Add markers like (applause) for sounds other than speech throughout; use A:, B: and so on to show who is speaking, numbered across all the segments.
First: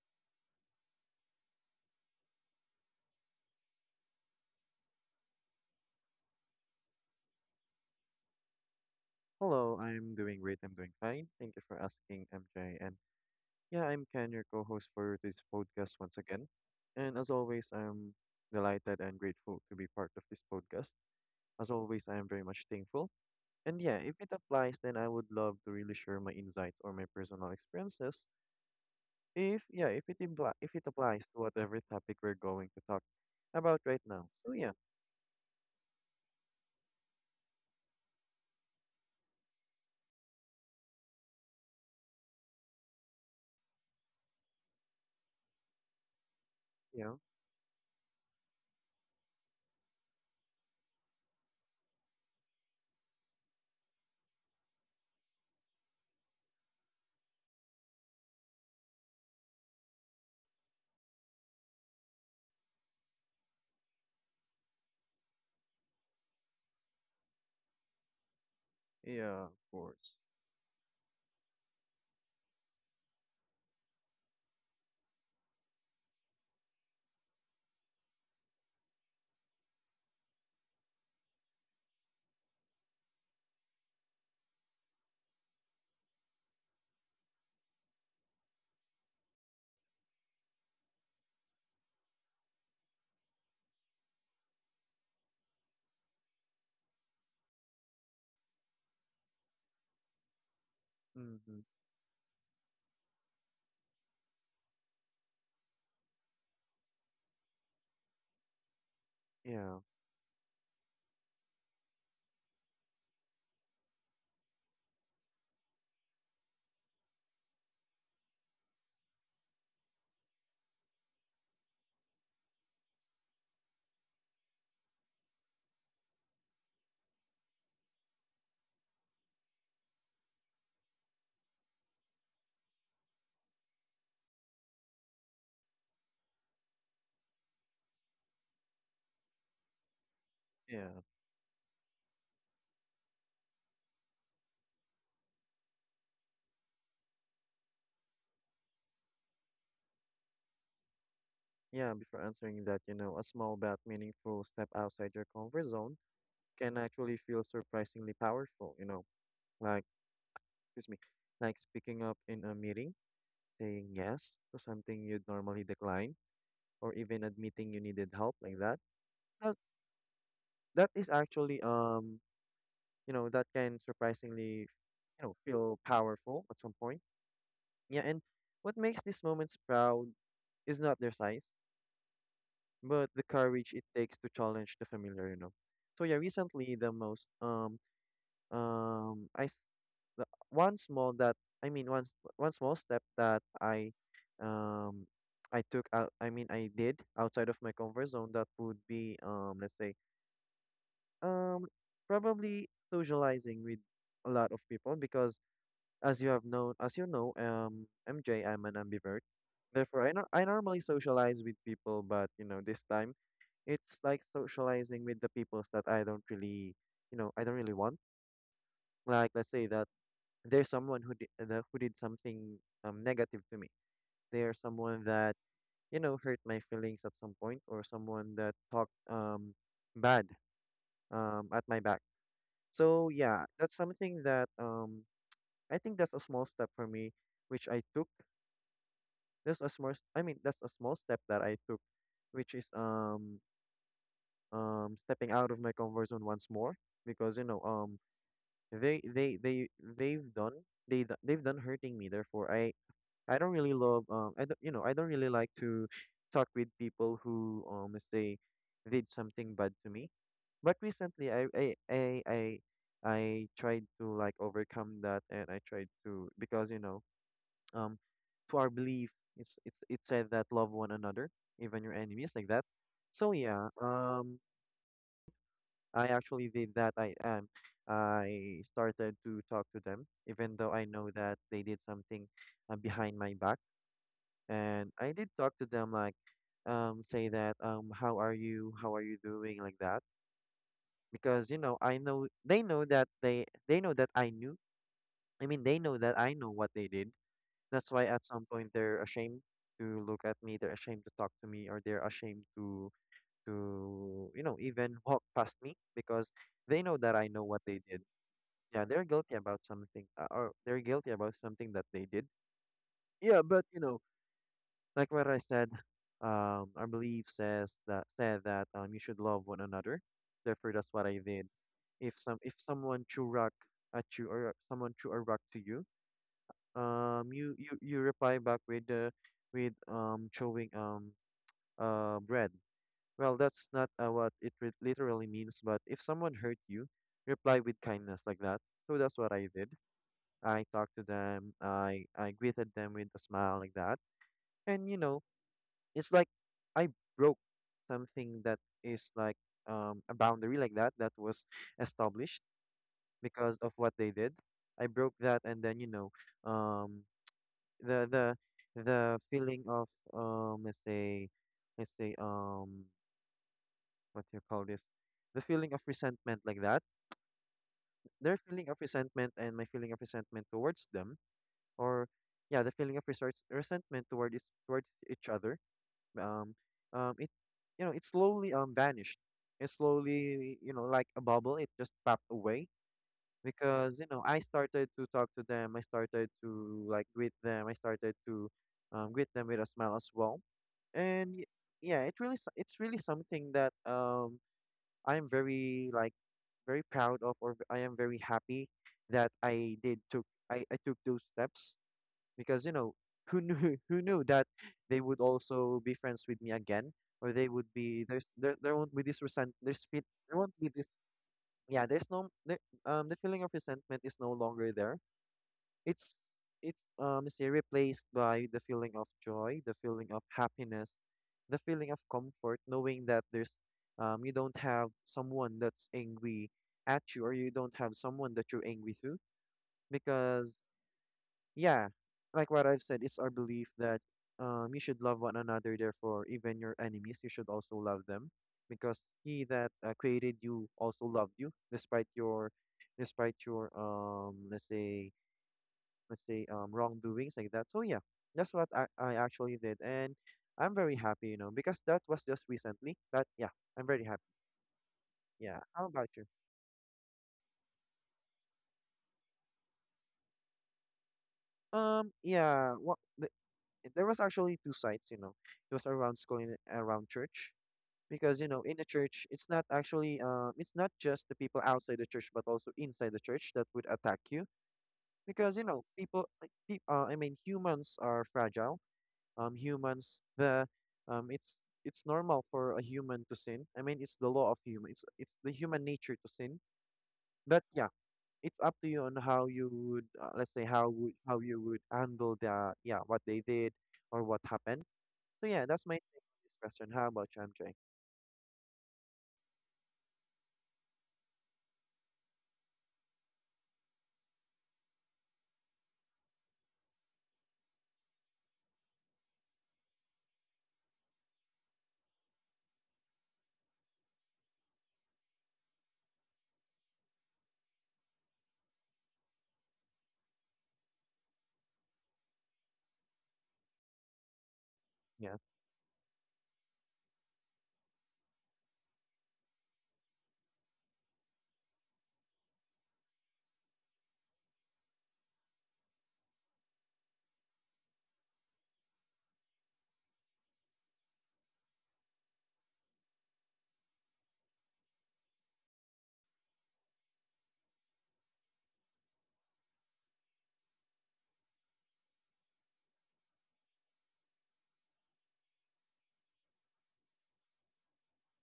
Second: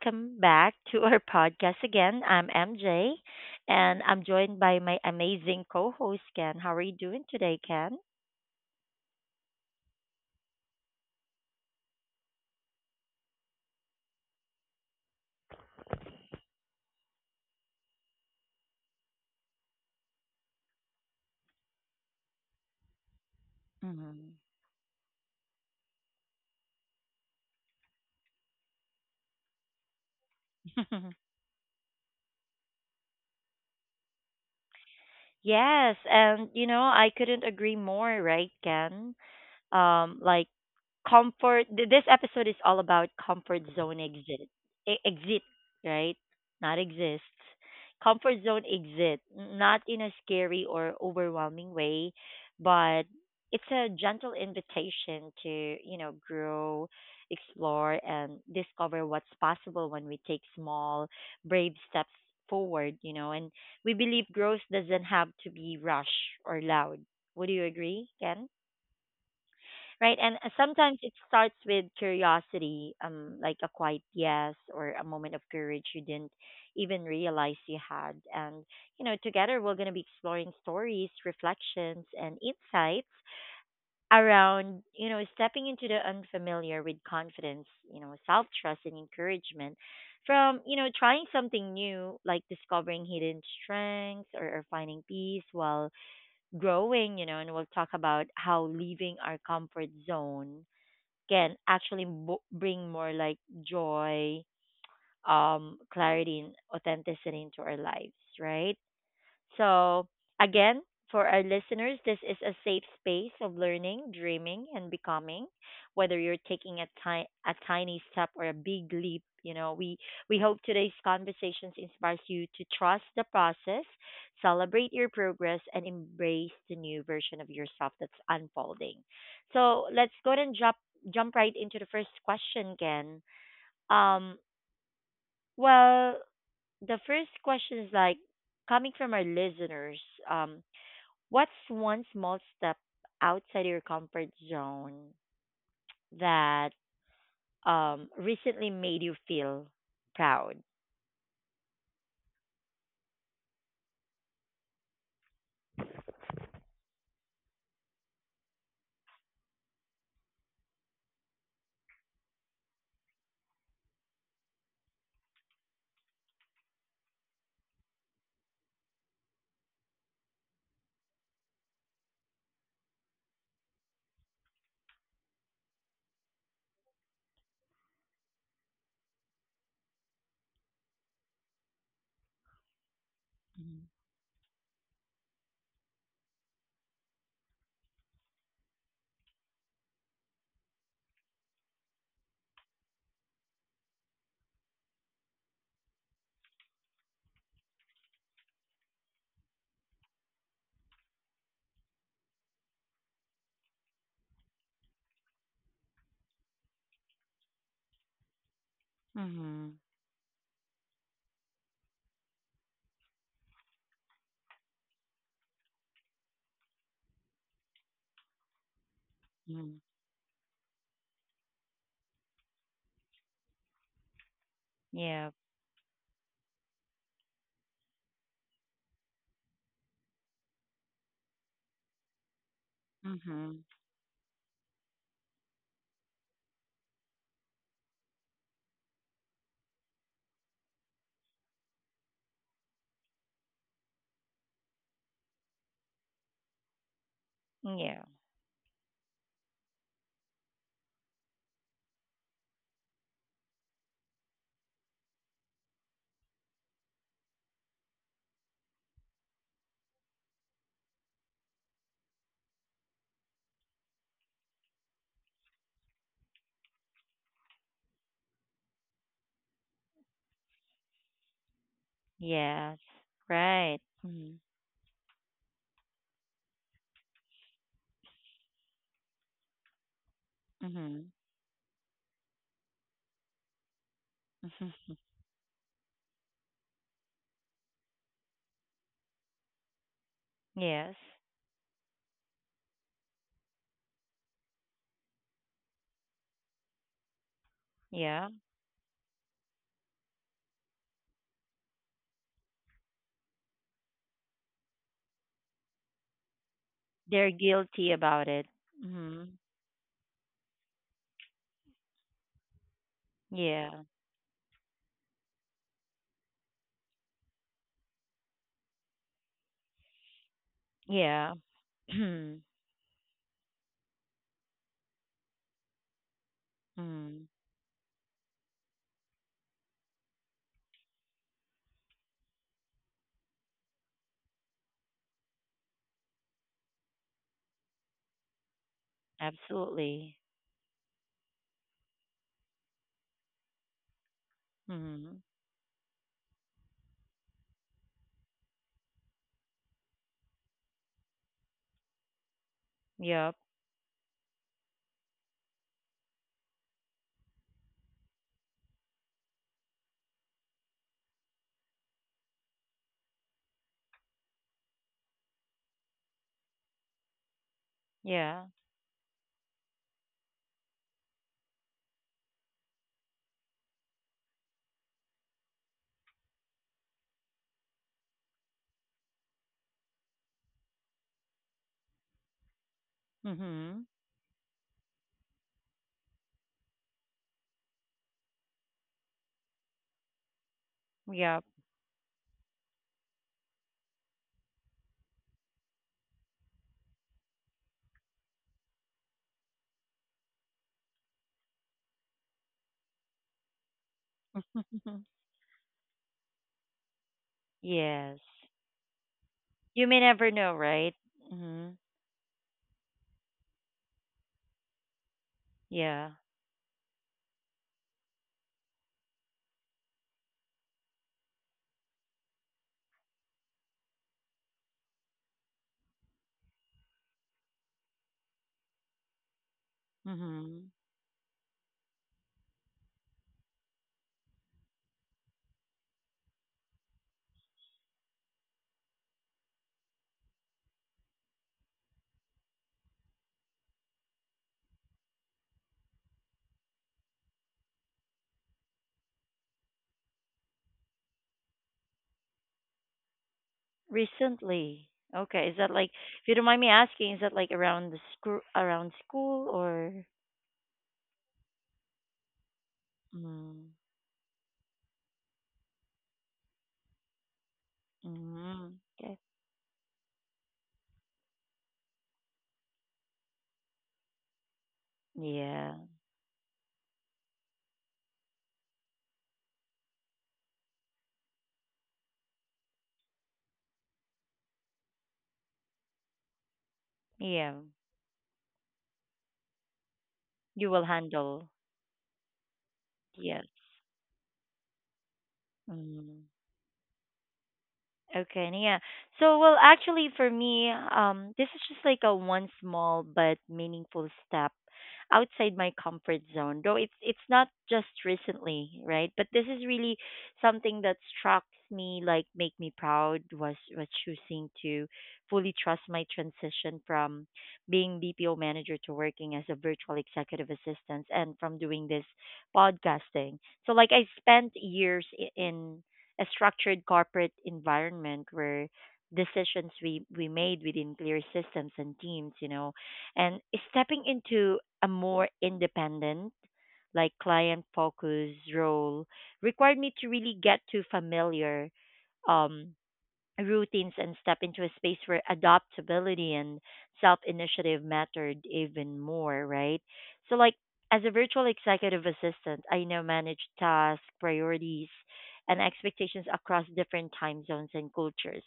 A: welcome back to our podcast again. I'm MJ, and I'm joined by my amazing co host, Ken. How are you doing today, Ken?
B: Hello, I'm doing great. I'm doing fine. Thank you for asking, MJ. And yeah, I'm Ken, your co-host for this podcast once again. And as always, I'm delighted and grateful to be part of this podcast. As always, I am very much thankful. And yeah, if it
A: Hmm.
B: applies, then I would love to really share my insights or my personal experiences. If yeah, if it impl if it applies
A: (laughs)
B: to whatever topic we're going to talk about right now. So Yeah,
A: Yes, and I couldn't agree more, right, Ken? Um, like comfort this episode is all about comfort zone exit exit, right, not
B: yeah.
A: exists, comfort zone exit, not in a scary or overwhelming way, but it's a gentle invitation to, grow, explore and discover what's possible when we take small brave steps forward, you know, and we believe growth doesn't have to be rushed or loud. Would you agree, Ken?
B: Yeah, of course.
A: Right? And sometimes it starts with curiosity, like a quiet yes or a moment of courage you didn't even realize you had. And, you know, together we're going to be exploring stories, reflections, and insights around, you know, stepping into the unfamiliar with confidence, you know, self trust and encouragement. From, you know, trying something new, like discovering hidden strengths or finding peace while growing, you know, and we'll talk about how leaving our comfort zone can
B: Mm-hmm.
A: actually mo bring more like joy, clarity, and authenticity into our lives, right?
B: Yeah,
A: So, again, for our listeners, this is a safe space of learning, dreaming, and becoming. Whether you're taking a tiny step or a big leap, you know, we hope today's conversations inspires you to trust the process, celebrate your progress, and embrace the new version of yourself that's unfolding. So let's go ahead and jump right into the first question, Ken. Um, well, the first question is like, coming from our listeners, um,
B: yeah.
A: what's one small step outside your comfort zone that recently made you feel proud?
B: Yeah, before answering that, you know, a small but meaningful step outside your comfort zone can actually feel surprisingly powerful, you know, like, excuse me, like speaking up in a meeting, saying yes to something you'd normally decline, or even admitting you needed help like that. That, that is actually, that can surprisingly, feel powerful at some point. Yeah, and what makes these moments proud is not their size, but the courage it takes to challenge the familiar. So yeah, recently um I s- the, one small that I mean one s- one small step that um I took out I mean I did outside of my comfort zone that would be let's say um probably socializing with a lot of people because as you know MJ, I'm an ambivert.
A: Mm-hmm.
B: Therefore, I, no- I normally socialize with people, but you know, this time it's like socializing with the peoples that I don't really, I don't really want. Like, let's say
A: Mm-hmm.
B: that there's someone who did something negative to me. There's someone
A: Yeah.
B: that hurt my feelings at some point, or someone that talked bad at my back. So yeah,
A: Mm-hmm.
B: that's something that I think that's a small step for me, which I took. That's a small. I mean, that's a small step that I took, which is stepping out of my comfort zone once more because
A: Yeah.
B: they they they they've done they've done hurting me therefore I don't really love I don't, I don't really like to talk with people who let's say did something bad to me but recently I tried to like overcome that and I tried to because um to our belief it said that love one another even your enemies like that.
A: Yes.
B: So yeah,
A: Right. Mm-hmm.
B: I actually did that. I am. I started to talk to them, even though I
A: Mm-hmm.
B: know that they did something behind my back. And I did talk to them, like, say that, how are you? How are you doing? Like that,
A: (laughs) Yes.
B: because you know, I know they know that they know that I knew. I mean, they know that I know what they did. That's why at
A: Yeah.
B: some point they're ashamed to look at me. They're ashamed to talk to me, or they're ashamed to even walk past me because they know that
A: They're
B: I know what they
A: guilty
B: did.
A: about it.
B: Yeah, they're
A: Mm-hmm.
B: guilty about something, or they're guilty about something that they did. Yeah, but
A: Yeah.
B: you know, like what I said, our belief says that said that you should love one another. Therefore, that's what I
A: Yeah.
B: did. If
A: (clears throat)
B: some if someone threw rock at you or someone threw a rock to you,
A: Mm-hmm.
B: you reply back with showing bread. Well, that's not what it literally means, but if someone hurt you, reply with kindness like that. So that's what I did.
A: Absolutely.
B: I talked to them. I greeted them with a smile like that. And you
A: Mm-hmm.
B: know, it's like I broke something that is like a boundary like that that was established
A: Yep.
B: because of what they did. I broke that and then um the the the feeling of um let's say let's say what do you call this? The feeling of resentment like that.
A: Yeah.
B: Their feeling of resentment and my feeling of resentment towards them or yeah the feeling of resentment towards each other um it you know it slowly vanished. It slowly, like a bubble, it just popped away
A: Mm-hmm.
B: because I started to talk to them, I started to like greet them, I started to, greet them with a smile as well. And
A: Yep.
B: yeah, it's really something that I'm very like very proud of, or I am very happy that I took those steps, because who knew (laughs) who knew that they would
A: (laughs)
B: also be friends with me again or they would be there's
A: Yes.
B: there there won't be this resent there's
A: You may
B: fe-
A: never
B: there won't
A: know,
B: be this
A: right? Hmm.
B: yeah there's no there, the feeling of resentment is no longer there. it's
A: Yeah.
B: it's say replaced by the feeling of joy, the feeling of happiness, the feeling of comfort, knowing that there's you don't have someone that's angry at you, or you don't have someone that you're angry to, because
A: Hmm.
B: yeah, like what I've said, it's our belief that, you should love one another. Therefore, even your enemies, you should also love them, because He that created you also loved you, despite despite your, let's say, wrongdoings like that. So yeah, that's what I actually did, and I'm very happy, you know, because that was just recently. But yeah, I'm very happy.
A: Recently. Okay. Is
B: Yeah.
A: that
B: How
A: like,
B: about you?
A: if you don't mind me asking, is that like around the school, around school or?
B: Yeah. What?
A: Mm.
B: There was actually two sites, you know. It was around school and around church because in
A: Mm.
B: the
A: Okay.
B: church it's not actually, it's not just the people outside the church but also inside the church that would attack you because
A: Yeah.
B: people like peop I mean humans are fragile. Humans the, um it's it's normal for a human to sin. I mean, it's the law of human, it's the human nature to sin.
A: Yeah.
B: But yeah, it's up to you on how you would, let's say,
A: You will
B: how
A: handle.
B: you would handle the yeah what they
A: Yes.
B: did or what happened. So yeah, that's my
A: Mm.
B: take on this question. How about you, MJ?
A: Okay, and yeah. So, well, actually, for me, this is just like a one small but meaningful step outside my comfort zone. Though it's not just recently, right? But this is really something that struck me, like make me proud was choosing to fully trust my transition from being BPO manager to working as a virtual executive assistant, and from doing this podcasting. So, like, I spent years
B: Yeah.
A: in a structured corporate environment where decisions we made within clear systems and teams, you know, and stepping into a more independent, like client focused role required me to really get to familiar um routines and step into a space where adaptability and self initiative mattered even more, right? So, like, as a virtual executive assistant, I now manage tasks, priorities, and expectations across different time zones and cultures.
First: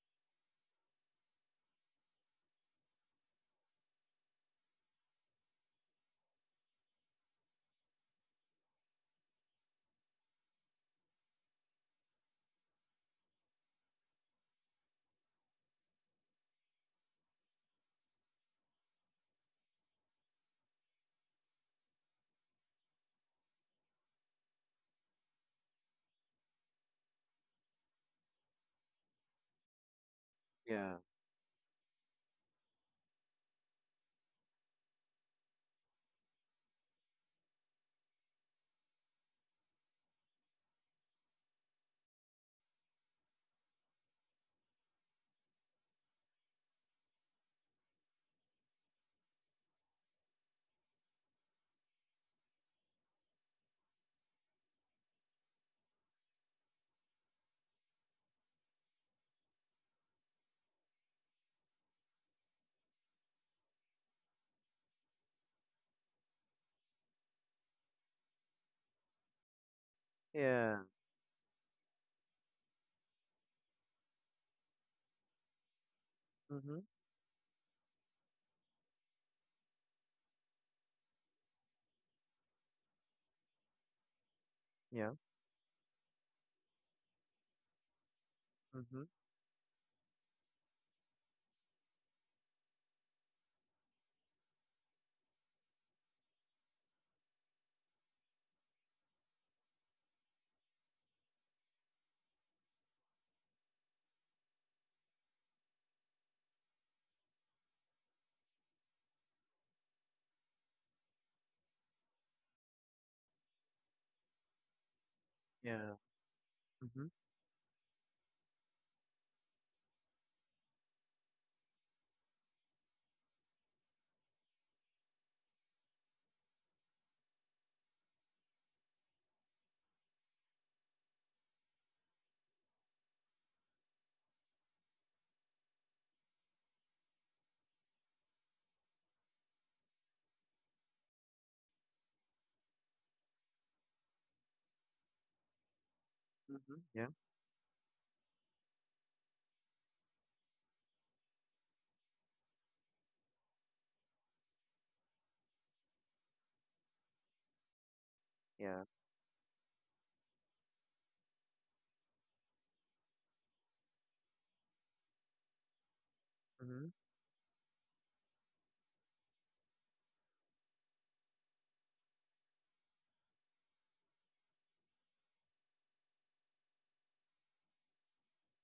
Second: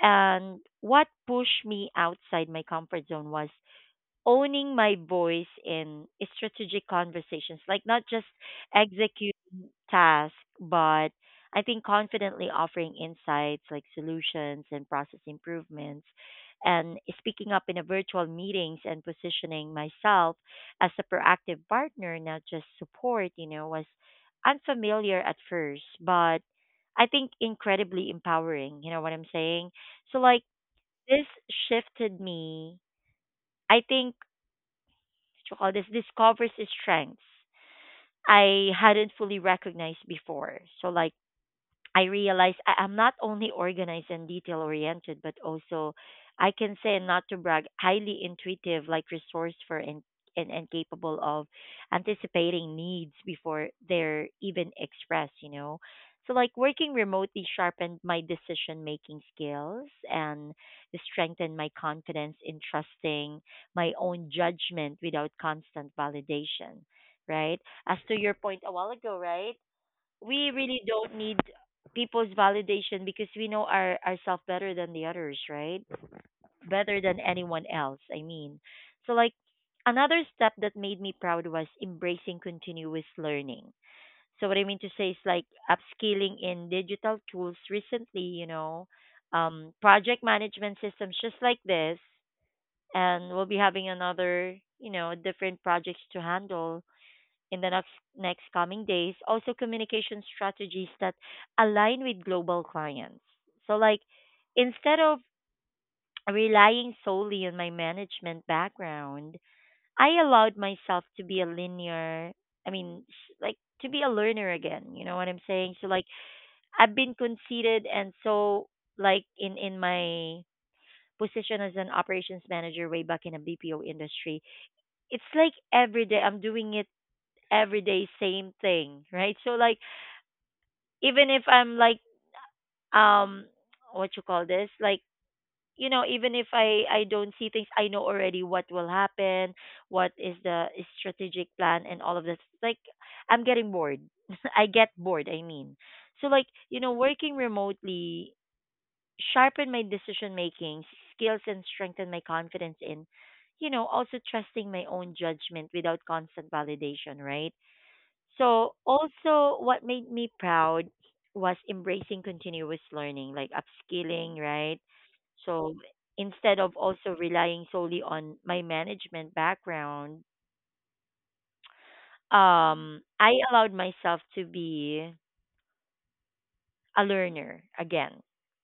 A: And what pushed me outside my comfort zone was owning my voice in strategic conversations, like not just executing task, but I think confidently offering insights like solutions and process improvements and speaking up in a virtual meetings and positioning myself as a proactive partner, not just support, you know, was unfamiliar at first, but I think incredibly empowering. You know what I'm saying? So like
B: Yeah.
A: this shifted me. I think what you call this discovers strengths I hadn't fully recognized before. So like I realize I am not only organized and detail oriented, but also I can say, and not to brag, highly intuitive, like resourceful and capable of anticipating needs before they're even expressed, you know. So, like working remotely sharpened my decision making skills and strengthened my confidence in trusting my own judgment without constant validation, right? As to your point a while ago, right? We really
B: Yeah.
A: don't need people's validation because we know our ourselves better than the others, right?
B: Mm-hmm.
A: Better than anyone else, I mean. So like another step that made me proud was embracing continuous learning. So what I mean to say
B: Yeah.
A: is like upskilling in digital tools recently, you know,
B: Mm-hmm.
A: project management systems just like this and we'll be having another, you know, different projects to handle in the next coming days, also communication strategies that align with global clients. So, like, instead of relying solely on my management background, I allowed myself to be a linear, I mean, like, to be a learner again. You know what I'm saying? So,
B: Yeah.
A: like, I've
B: Mm-hmm.
A: been conceited and so, like, in my position as an operations manager way back in a BPO industry, it's like every day I'm doing it every day same thing, right? So like even if I'm like um what you call this like you know even if I don't see things I know already what will happen, what is the strategic plan and all of this, like I'm getting bored. (laughs) I get bored, I mean. So like,
B: Mm-hmm.
A: you know,
B: Yeah.
A: working remotely sharpened my decision making skills and strengthened my confidence in, you know, also trusting my own judgment without constant validation, right? So
B: Yeah.
A: also what made me proud was embracing continuous learning, like upskilling, right? So instead of
B: Mm-hmm.
A: also relying solely on my management background, I allowed myself to be a learner again,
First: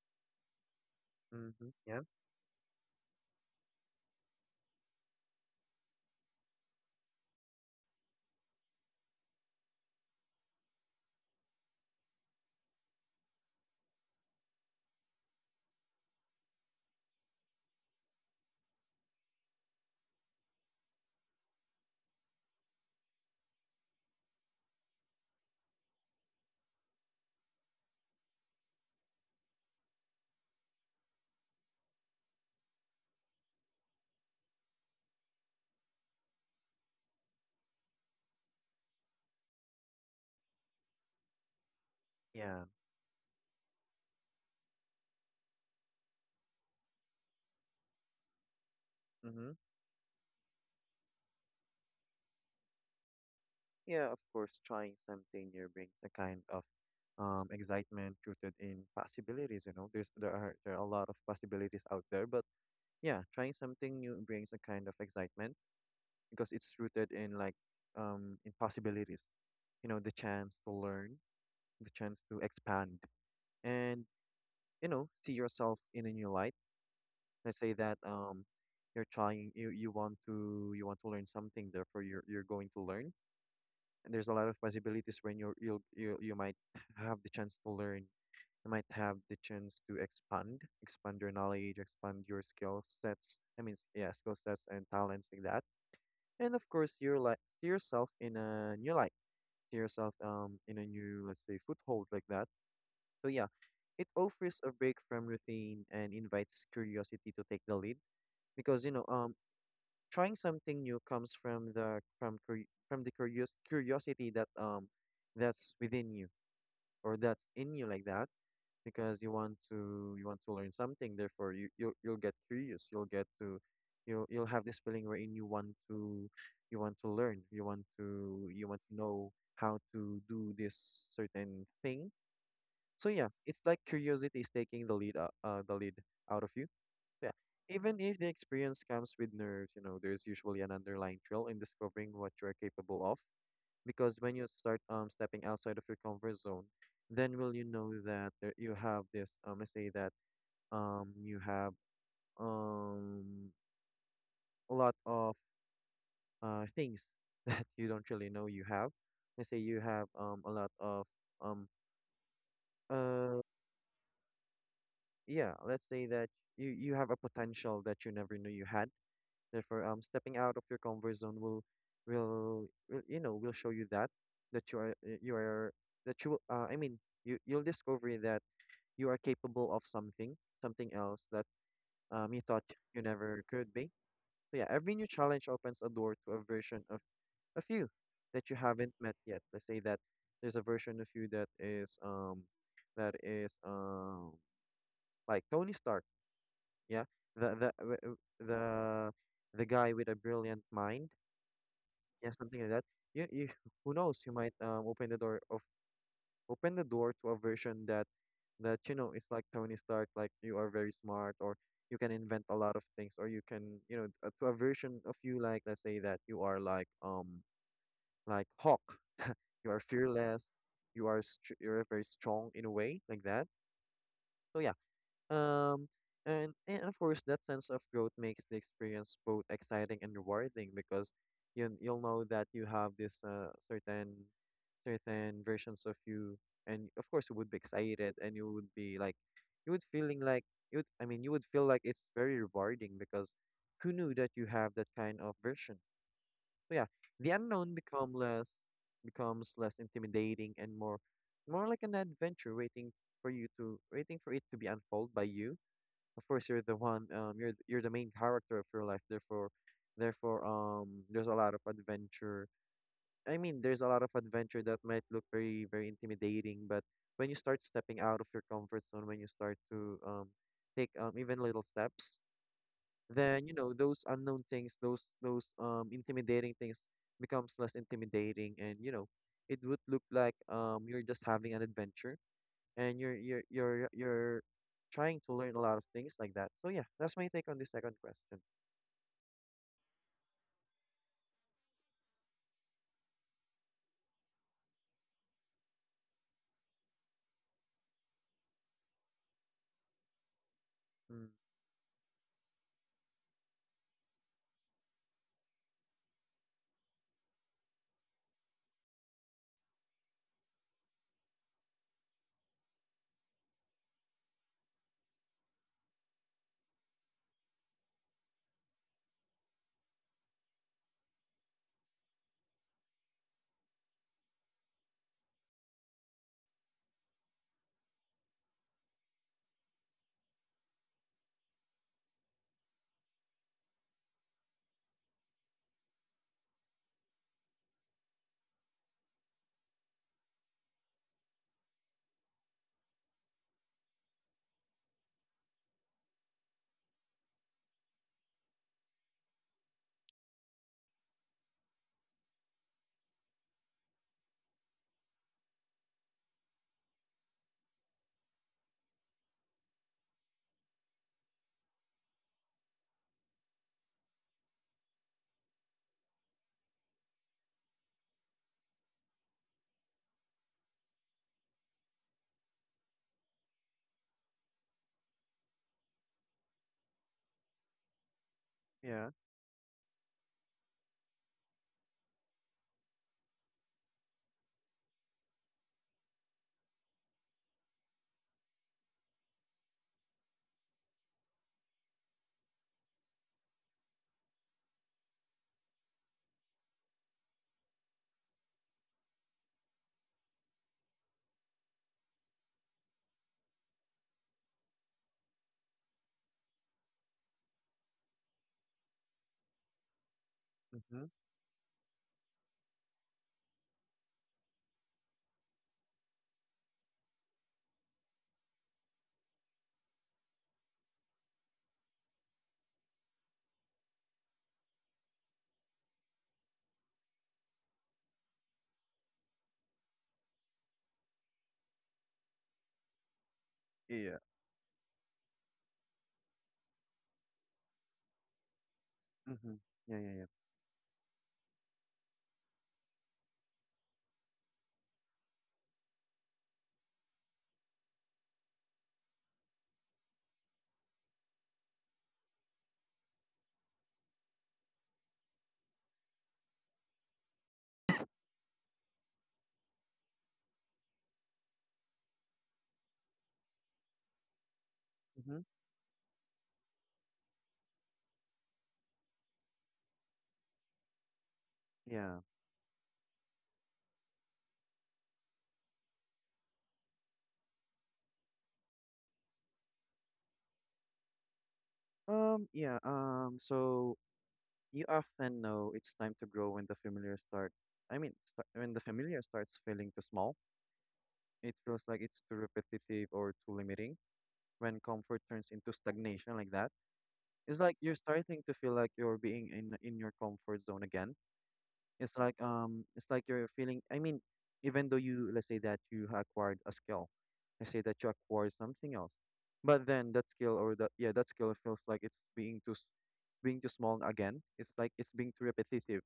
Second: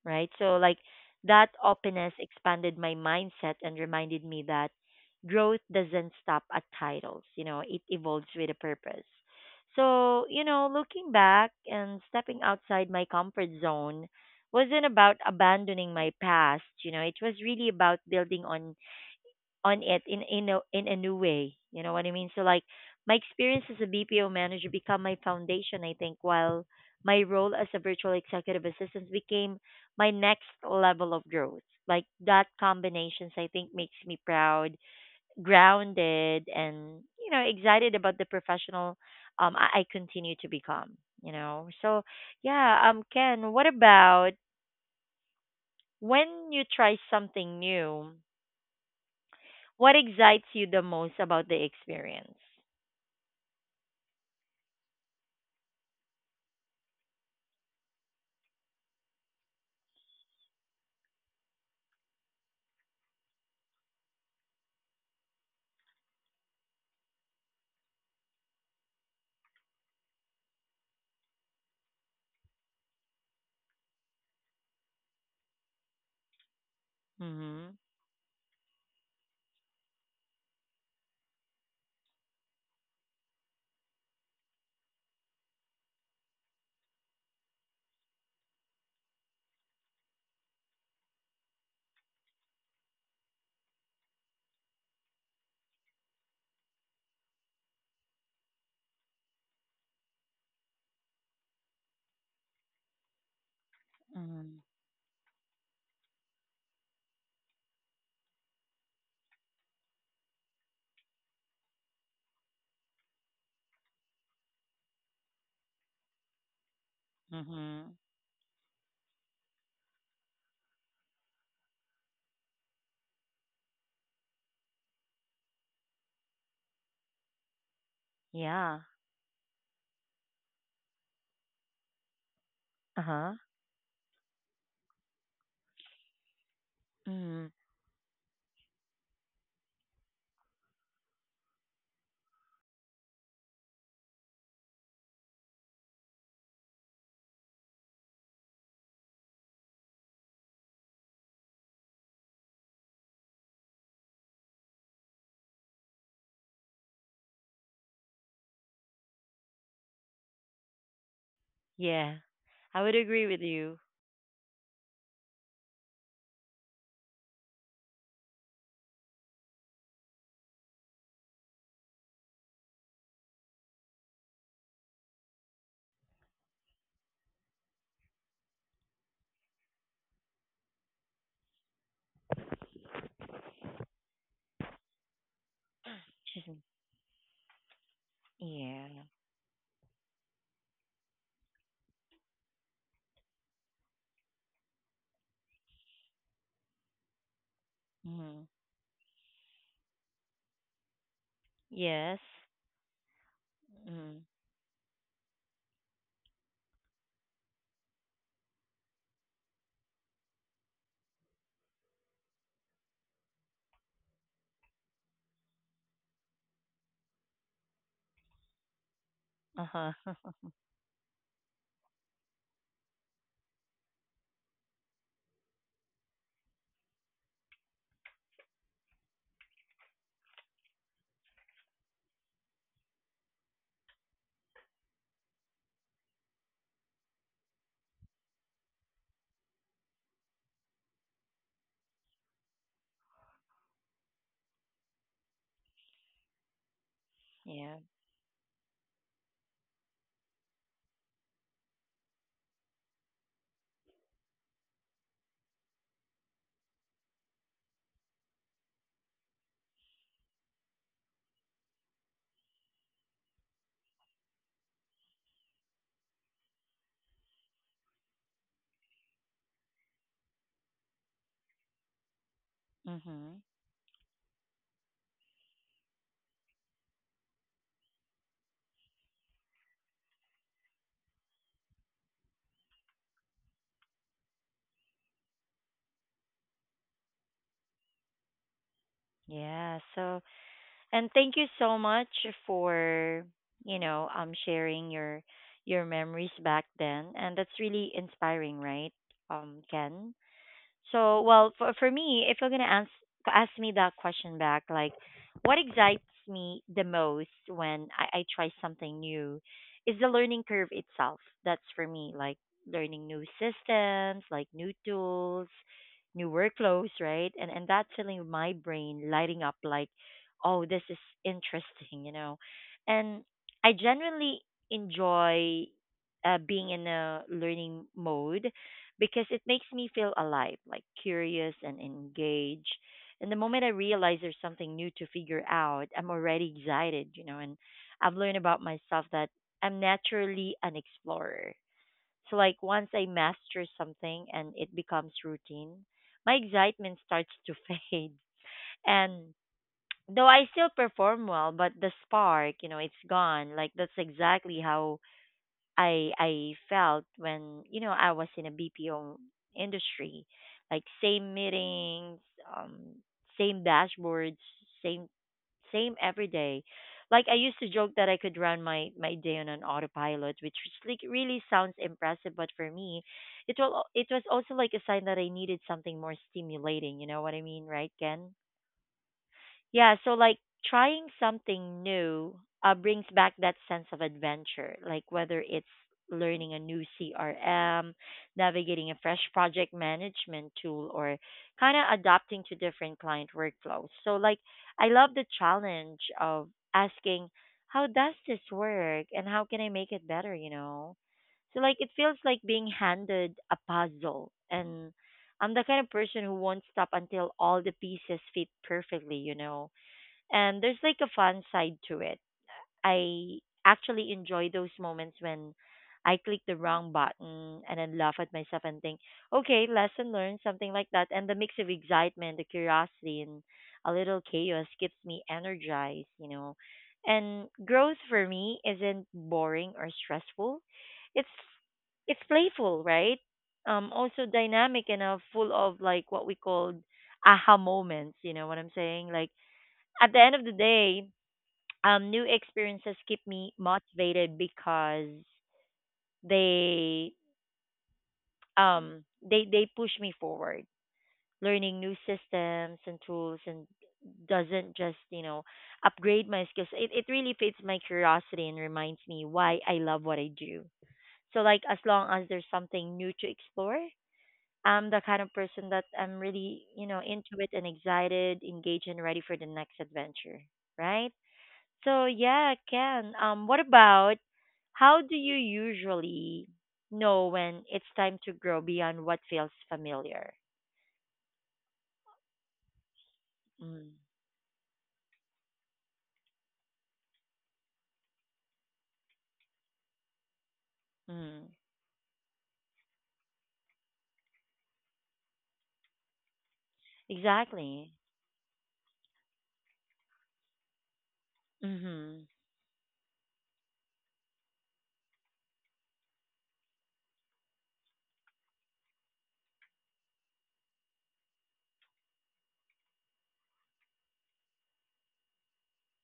A: right? So, like, that
B: Mm-hmm. Yeah.
A: openness expanded my mindset and reminded me that growth doesn't stop at titles, you know, it evolves with a purpose. So, you know, looking back and stepping outside my comfort zone wasn't about abandoning my past, you know, it was really about building on it in in a new way. You know what I mean? So like my experience as a BPO manager become my foundation, I think, while my role as a virtual executive assistant became my next level of growth. Like that combinations I think makes me proud, grounded and you know, excited about the professional I continue to become, you know. So
B: Yeah.
A: yeah, Ken, what about when you try something new?
B: Mm-hmm.
A: What excites you the most about the experience?
B: Yeah. Of course, trying something new brings a kind of excitement rooted in possibilities. You know, there are a lot of possibilities out there, but yeah, trying something new brings a kind of excitement because it's rooted in like, in possibilities. You know, the chance to learn, the chance to expand, and you know, see yourself in a new light. Let's say
A: Mhm.
B: that you want to, learn something, therefore you're going to learn. And there's a lot of possibilities when you're you'll you you might have the chance to learn. You might have the chance to expand, expand your knowledge, expand your skill sets. I mean, yeah, skill sets and talents like that. And of course, you're like see yourself in a new light, see yourself in a new, let's say, foothold like that. So yeah, it offers
A: Mhm.
B: a break from routine and invites curiosity to take the lead because trying something new comes from the curious curiosity that's within you, or that's in you
A: Mhm.
B: like that, because you want to learn something, therefore you'll get curious, you'll have this feeling wherein you want to learn, you want
A: Yeah.
B: to know how to do this certain thing. So yeah,
A: Uh-huh.
B: it's like curiosity is taking the lead, out of you. Yeah.
A: Mhm.
B: Even if the experience comes with nerves, there's usually an underlying thrill in discovering what you are capable of. Because when you start stepping outside of your comfort zone, then will you know that there, you have this, let's say that, you have um a lot of things (laughs) that you don't really know you have. Let's say you have a lot of um
A: Yeah. I would agree
B: uh
A: with you.
B: yeah, let's say that you have a potential that you never knew you had. Therefore, stepping out of your comfort zone will, will show you that you are, you are that you I mean you'll discover that you are capable of something, something else that you thought you never could be. So yeah, every new challenge opens a door to a
A: Excuse me.
B: version of you that you haven't
A: Yeah.
B: met yet. Let's say that there's a version of you that is that is like Tony Stark. Yeah, the the
A: Mhm.
B: the the guy with a brilliant mind.
A: Yes.
B: Yeah, something like that. You, you, (laughs) who knows?
A: Mhm.
B: You might open the door of open the door to a version that that it's like Tony Stark, like you are very smart, or you can invent a lot of things, or you can to a version of you like let's say that you are like like Hawk, you are
A: Uh-huh.
B: fearless,
A: (laughs)
B: you are str you are very strong in a way like that. So yeah, um. And of course, that sense of growth makes the experience both exciting and rewarding because you'll know that you have this certain certain versions of you, and of course you would be excited and you would be like you would feeling like you would, you would feel like it's very rewarding because who knew that you have that kind of version? So yeah, the unknown
A: Yeah.
B: become less becomes less intimidating and more more like an adventure waiting for you to waiting for it to be unfold by you. Of course you're the one you're the main character of your life, therefore therefore there's a lot of adventure. There's a lot of adventure that might look very, very intimidating, but when you start stepping out of your comfort zone, when you start to take even little steps,
A: Mhm.
B: then you know those unknown things, those intimidating things becomes less intimidating, and you know it would look like you're just having an adventure, and you're trying to learn a lot of things like that. So yeah, that's my take on the second question.
A: Yeah. So, and thank you so much for, you know, sharing your memories back then. And that's really inspiring, right? Ken. So,
B: Mm,
A: well, for me, if you're gonna ask ask me that question back, like, what excites me the most when I try something new, is the learning curve itself. That's for me, like learning new systems, like new tools, new workflows, right? And that feeling of my brain lighting up, like, oh, this is interesting, you know. And I generally enjoy being in a learning mode because it makes me feel alive, like curious and engaged. And the moment I realize there's something new to figure out, I'm already excited, you know, and I've learned about myself that I'm naturally an explorer. So, like, once I master something and it becomes routine, my excitement starts to (laughs) fade. And though I still perform well, but the spark, you know, it's gone. Like, that's exactly how I felt when you know I was in a BPO industry, like same meetings, um, same dashboards, same same every day. Like I used to joke that I could run my my day on an autopilot, which was like really sounds impressive, but for me, it will it was also like a sign that I needed something more stimulating. You know what I mean, right, Ken?
B: yeah.
A: Yeah, so like trying something new brings back that sense of adventure, like whether it's learning a new CRM, navigating a fresh project management tool, or kind of adapting to different client workflows. So, like, I love the challenge of asking, how does this work and how can I make it better, you know? So, like, it feels like being handed a puzzle and I'm the kind of person who won't stop until all the pieces fit perfectly, you know, and there's like
B: Mm-hmm.
A: a fun side to it. I actually enjoy those moments when I click the wrong button and then laugh at myself and think, okay, lesson learned, something like that. And the mix of excitement, the curiosity, and a little chaos keeps me energized, you know. And growth for me isn't boring or stressful. It's it's playful, right?
B: Yeah.
A: Also dynamic and full of like what we called aha moments. You know what I'm saying? Like
B: Mm-hmm. Yeah.
A: at
B: Yeah.
A: the
B: Yeah.
A: end of the day, new experiences keep me motivated because they they push me forward. Learning new systems and tools and doesn't just you know upgrade my skills. It really feeds my curiosity and reminds me why I love what I do. So like as long as there's something new to explore, I'm the kind of
B: Mm-hmm.
A: person that I'm really into it and excited, engaged, and ready for the next adventure. Right? So
B: Yeah.
A: yeah, Ken. What about how do you usually know when it's time to grow beyond what feels familiar?
B: Yeah,
A: Mm,
B: so you often know it's time to grow when the familiar start. When the familiar starts feeling too small,
A: mm,
B: it feels like it's too repetitive or too limiting. When comfort turns into stagnation like that, it's like
A: exactly.
B: you're starting to feel like you're being in your comfort zone again.
A: Mhm.
B: It's like you're feeling. Even though you let's say that acquired a skill, let's say that you acquired something else, but then that skill or that yeah that skill feels like it's being too small again. It's like it's being too repetitive.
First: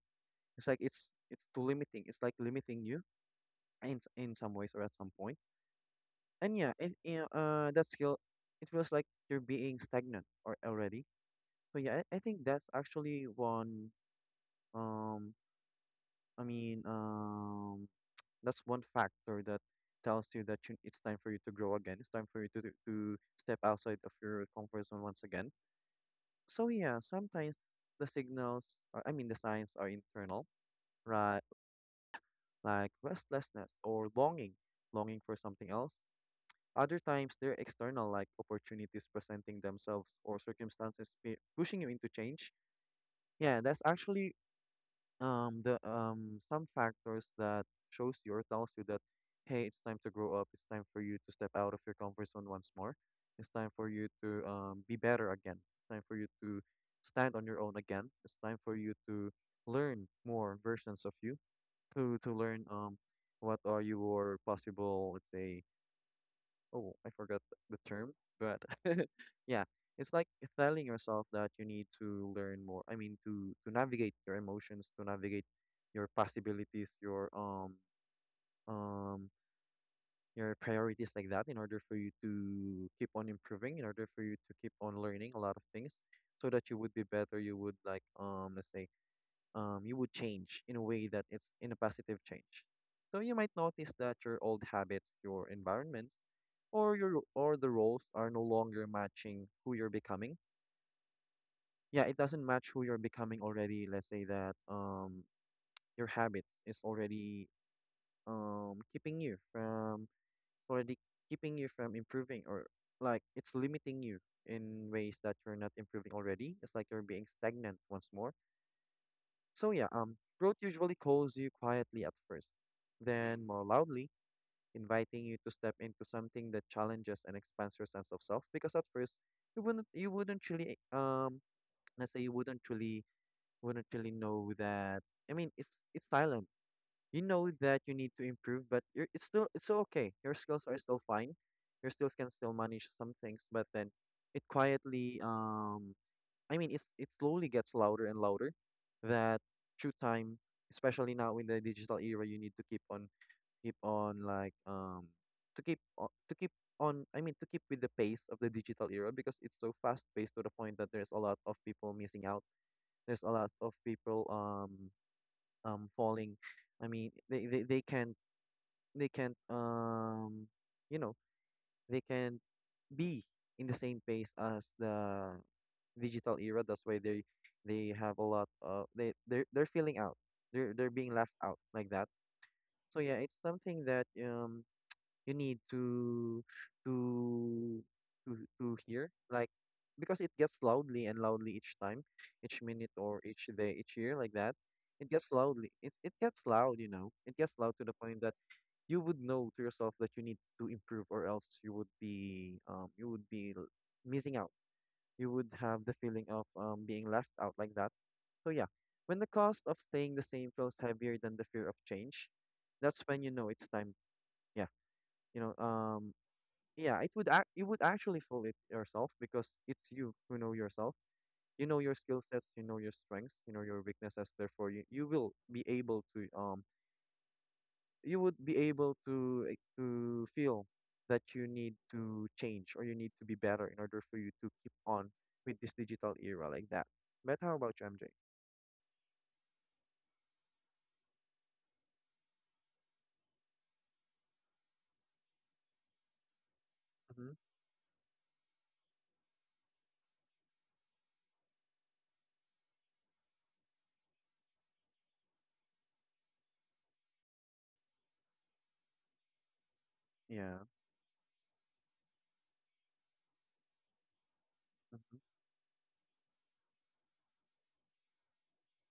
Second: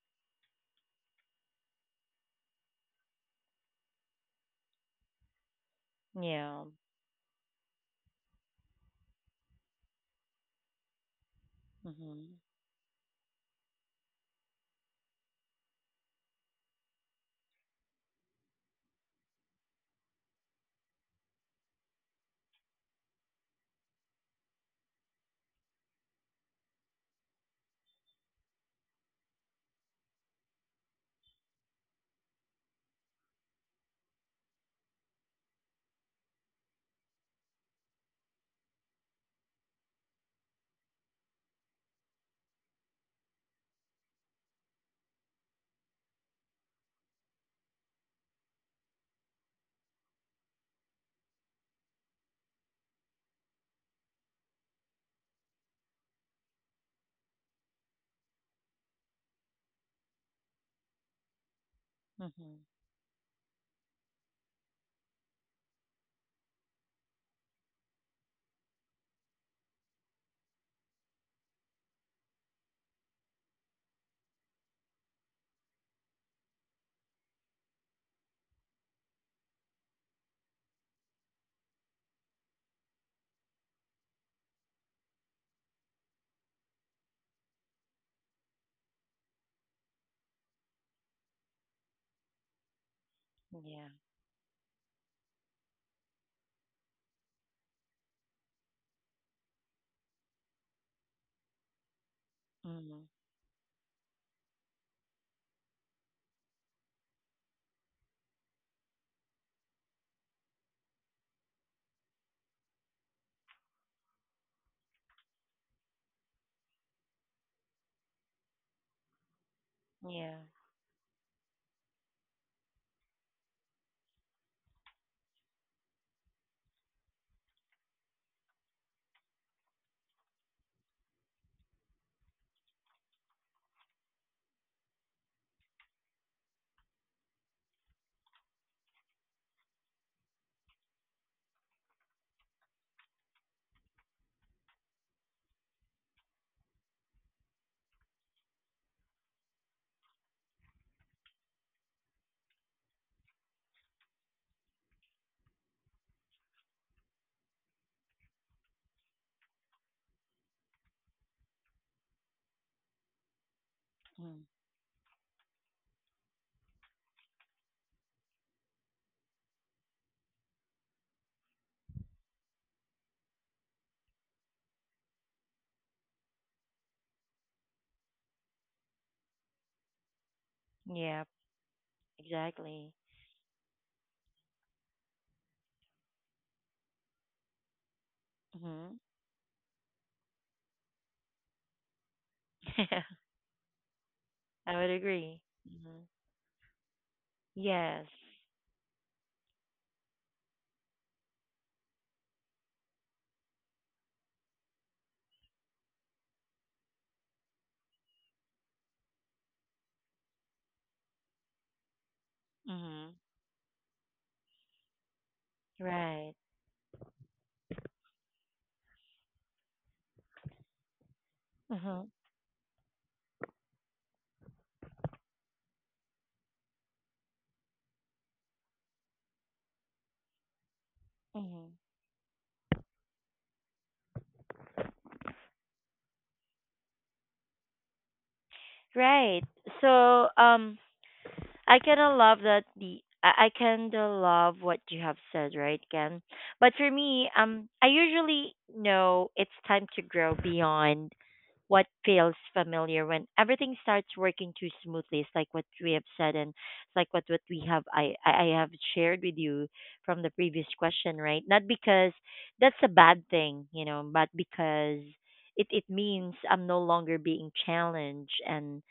B: It's like it's too limiting. It's like limiting you in some ways or at some point. And
A: Yeah.
B: yeah, it, yeah, that skill, it feels like you're being stagnant or already. So yeah, I
A: Mhm.
B: think that's actually one um I mean um that's one factor that tells you that you, it's time for you to grow again. It's time for you to to step outside of your comfort zone once again. So yeah, sometimes the signals, or, the signs, are internal, right? Like restlessness or longing, longing for something else. Other times they're external, like opportunities presenting themselves or circumstances pushing you into change. Yeah, that's actually the some factors that shows you or tells you that hey, it's time to grow up, it's time for you to step out of your comfort zone once more, it's time for you to be better again, it's time for you to stand on your own again, it's time for you to learn more versions of you, to learn
A: Mhm.
B: what are your possible, let's say. Oh, I forgot the term, but (laughs) yeah, it's like telling yourself that you need to learn more. To navigate your emotions, to navigate your possibilities, um your priorities like that, in order for you to keep on improving, in order for you to keep on learning a lot of things, so that you would be better. You would like let's say you would change in a way that it's in a positive change. So you might
A: Yeah.
B: notice that your old habits, your environments, or your or the roles are no longer matching who you're becoming. Yeah, it doesn't match who you're
A: Mhm.
B: becoming already. Let's say that your habits is already keeping you from already keeping you from improving or like it's limiting you in ways that you're not improving already. It's like you're being stagnant once more. So yeah,
A: Yeah.
B: growth usually calls you quietly at first, then more loudly, inviting you to step into something that challenges and expands your sense of self. Because at first, you wouldn't really let's say you wouldn't really know that. It's silent. You know that you need to improve, but you're it's still okay. Your skills are still fine. Your skills can still manage some things, but then it quietly it's it slowly gets louder and louder, that through time, especially now in the digital era, you need to keep on keep on like to keep on, to keep with the pace of the digital era because it's so fast paced to the point that there's a lot of people missing out. There's a lot of people
A: Mm.
B: falling. They can't they can't um you know, they can be in the same pace as the digital era. That's why they have a lot of they're feeling out. They're being
A: Yeah.
B: left out like that.
A: Exactly.
B: So yeah, it's something that you need to to to to
A: Mhm.
B: hear, like, because it gets loudly and loudly each time, each minute or
A: (laughs)
B: each day each year like that,
A: I would agree.
B: it,
A: Mhm.
B: it gets loud, you know, it gets loud to the
A: Yes.
B: point that you would know to yourself that you need to improve or else you would be you would missing out, you would have the feeling of being left out like that. So yeah, when the cost of staying the same feels heavier than the fear of change, that's
A: Mhm.
B: when you know it's time. Yeah, you know,
A: Right.
B: yeah, it would act you would actually fool it yourself because it's you who know yourself. You know your
A: Mhm.
B: skill sets, you know your strengths, you know your weaknesses. Therefore, you will be able to you would be able to to feel that you need
A: Mhm.
B: to change or you need to be better in order for you to keep on with this digital era like that. But how about you, MJ?
A: Right. So I kind of love that I kind of love what you have said, right, Ken? But for me,
B: Mm-hmm.
A: I usually know it's time to grow beyond what feels familiar when everything starts working too smoothly. It's like what we have said, and it's like what we have I have shared with you from the
B: Yeah.
A: previous question, right? Not because that's a bad thing, you know, but because
B: Mm-hmm.
A: it means I'm no longer being challenged and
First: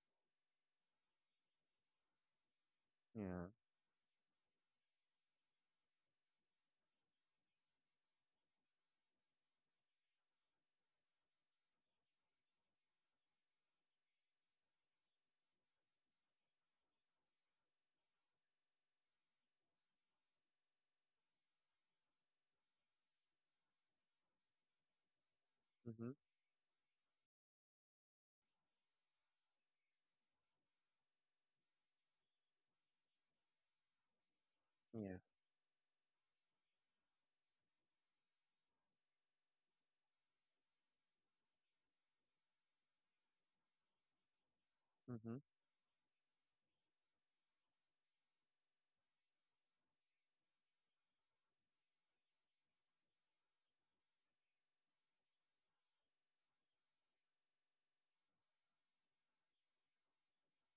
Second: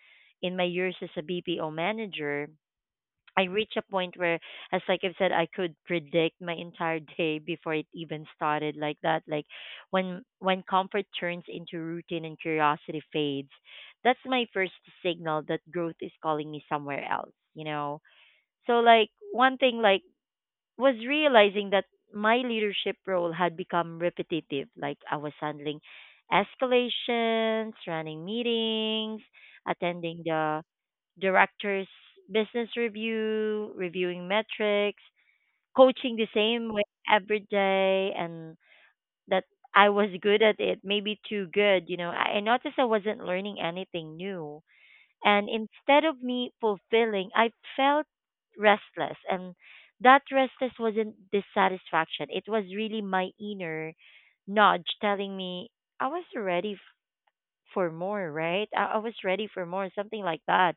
A: in my years as a BPO manager, I
B: Yeah.
A: reached a point where, as like I've said, I could predict my entire (laughs) day before it even started, like that. Like when comfort turns into routine and curiosity fades, that's my first signal that growth is calling me somewhere else. You know. So like one thing like was realizing that my leadership role had become repetitive. Like I was handling
B: Mm-hmm.
A: escalations, running meetings, attending the directors business review, reviewing metrics,
B: Yeah.
A: coaching the same way every day and that I was good at it, maybe too good, you know. I noticed I wasn't learning anything new.
B: Mm-hmm.
A: And instead of me fulfilling, I felt restless and that restless wasn't dissatisfaction. It was really my inner nudge telling me I was ready f- for more, right? I was ready for more, something like that.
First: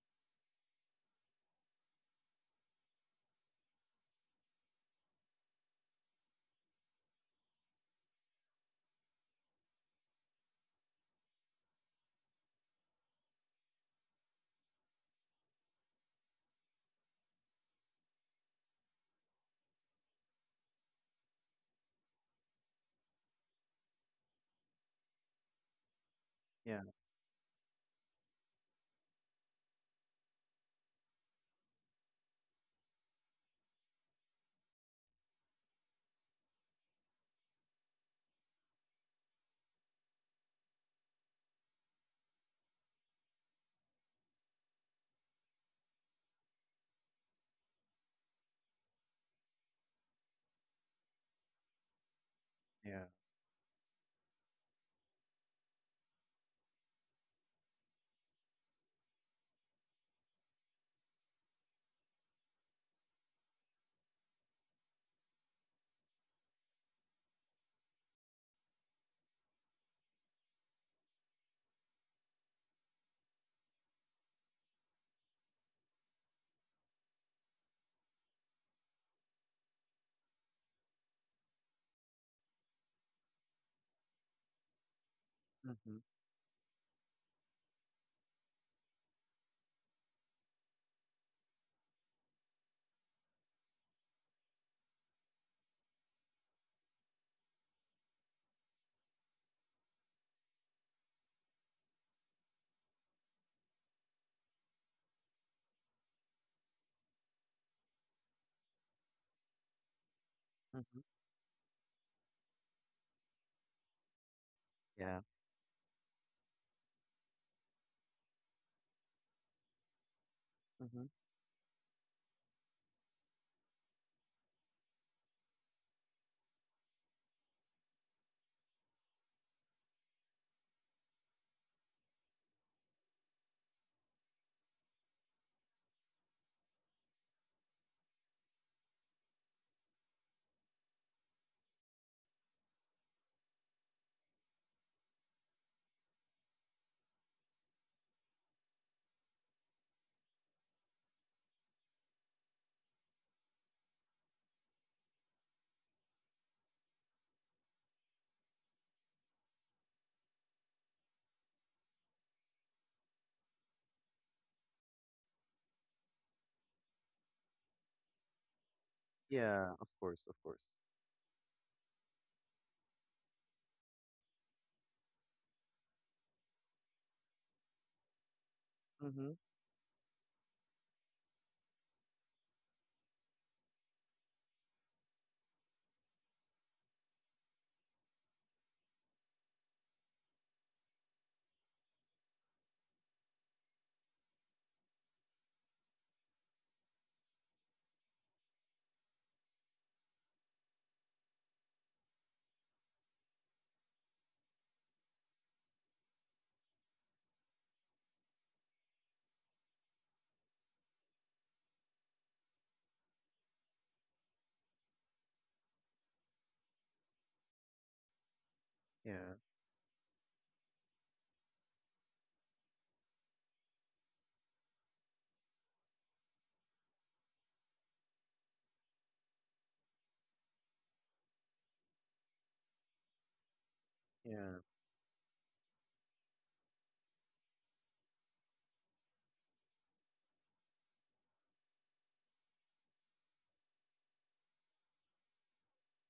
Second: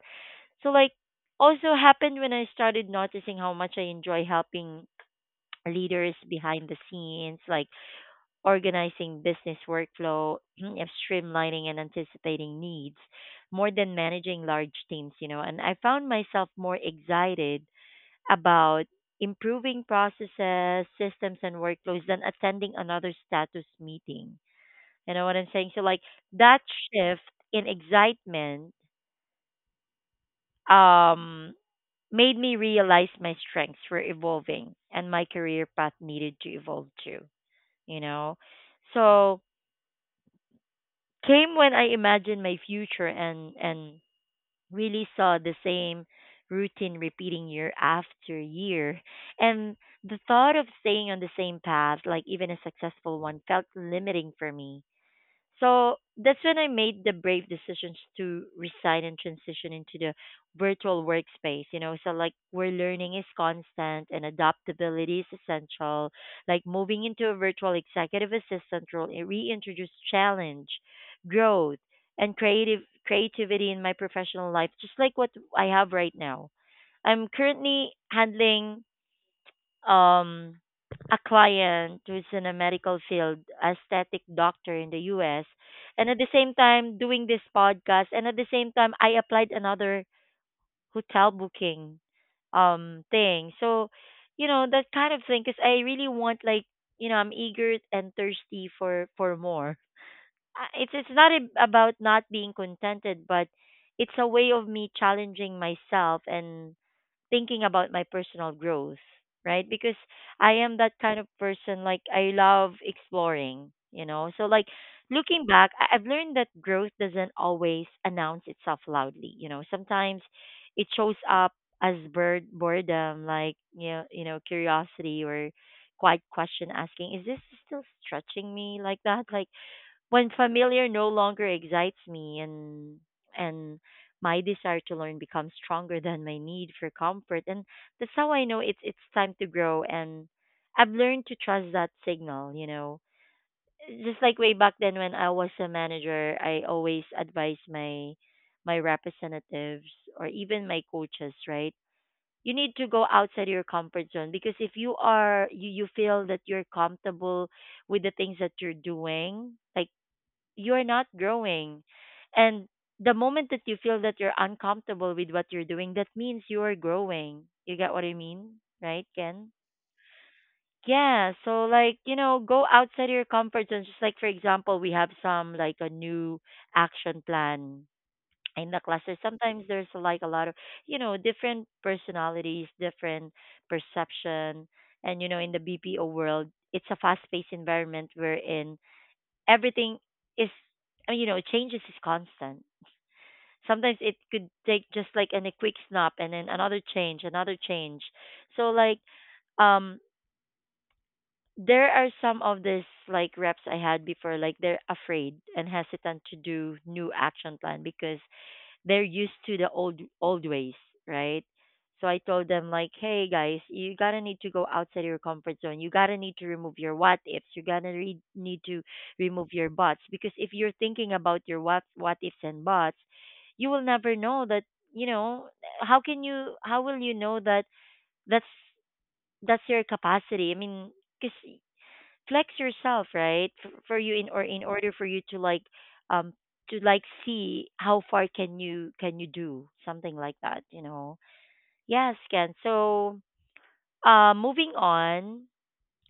A: So like also happened when I started noticing how much I enjoy helping (clears throat) leaders behind the scenes, like organizing business workflow, (clears throat) and streamlining and anticipating needs more than managing large teams, you know. And I found myself more excited about improving processes, systems and workflows than attending another status meeting. You know what I'm saying? So like that
B: Yeah.
A: shift in excitement um made me realize my strengths were evolving and my career path needed to evolve too, you know. So came when I imagined my future and really saw the same routine repeating year after year and the thought of staying on the same path like even a
B: Yeah.
A: successful one felt limiting for me, so that's when I made the brave decisions to resign and transition into the virtual workspace. You know, so like where learning is constant and adaptability is essential. Like moving into a virtual executive assistant role, it reintroduced challenge, growth, and creative creativity in my professional life, just like what I have right now. I'm currently handling um, a client who's in a medical field, aesthetic doctor in the US,
B: Mm-hmm.
A: and at the same time doing this podcast, and at the same time I applied another hotel booking thing. So, you know, that kind of thing cuz I really want like, you know, I'm eager and thirsty for more. It's it's not about not being contented, but it's a way of me challenging myself and thinking about my personal growth, right? Because I am that
B: Mm-hmm.
A: kind of person, like, I love exploring, you know? So, like,
B: Yeah.
A: looking back, I've learned that growth doesn't always announce itself loudly, you know? Sometimes it
B: Mm-hmm.
A: shows up as bird boredom, like, you know, curiosity or quiet question asking, is this still stretching me like that? Like, when familiar no longer excites me and my desire to learn becomes stronger than my need for comfort and that's how I know it's time to grow and I've learned to trust that signal, you know. Just like way back then when I was a manager, I always advise my representatives or even my coaches, right? You need to go outside your comfort zone because if you are you feel that you're comfortable with the things that you're doing, like you're not growing. And the moment that you feel that you're uncomfortable with what you're doing, that means you are growing. You get what I mean? Right, Ken?
B: Yeah. Of course. Of course.
A: Yeah, so like, you know, go outside your comfort zone. Just like for example, we have some like a new action plan in the cluster.
B: Mm-hmm.
A: Sometimes there's like a lot of, you know, different personalities, different perception. And you know, in the BPO world, it's a fast-paced environment wherein everything is you know changes is constant, sometimes it could take just like a quick snap and then another change, another change, so like um there are some of these like reps I had before like they're afraid and hesitant to do new action plan because they're used to the old ways, right? So I told them like, hey guys, you gotta need to go outside your comfort zone. You gotta need to remove your what ifs. You gotta need to
B: Yeah.
A: remove your buts because if you're thinking about your what ifs and buts, you will never know that you know how can you how will you know that that's that's your capacity. I mean, because flex yourself right for you
B: Yeah.
A: in order for you um to like see how far can you do something like that, you know. Yes, Ken. So uh, moving on,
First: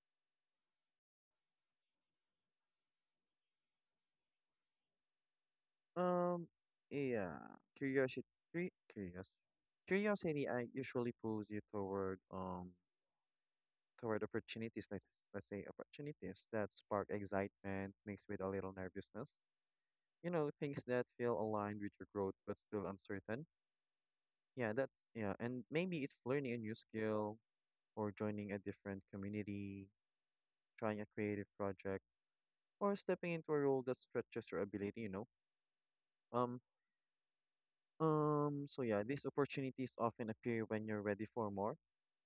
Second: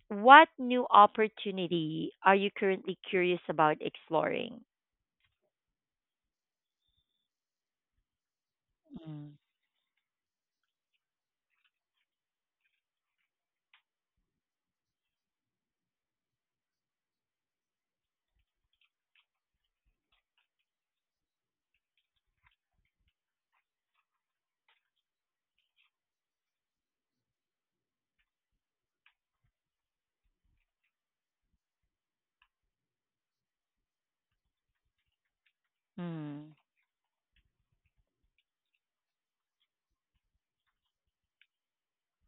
A: what new opportunity are you currently curious about exploring?
B: Um, yeah. Curiosity, curious,
A: Mm,
B: curiosity. I usually pulls you toward toward opportunities. Like let's say opportunities that spark excitement mixed with a little nervousness. You know, things that feel aligned with your growth but still uncertain. Yeah, that's yeah. And maybe it's learning a new skill or joining a different community, trying a creative project, or stepping into a role that stretches your ability. You know.
A: mm,
B: Um, so yeah, these opportunities often appear when you're ready for more,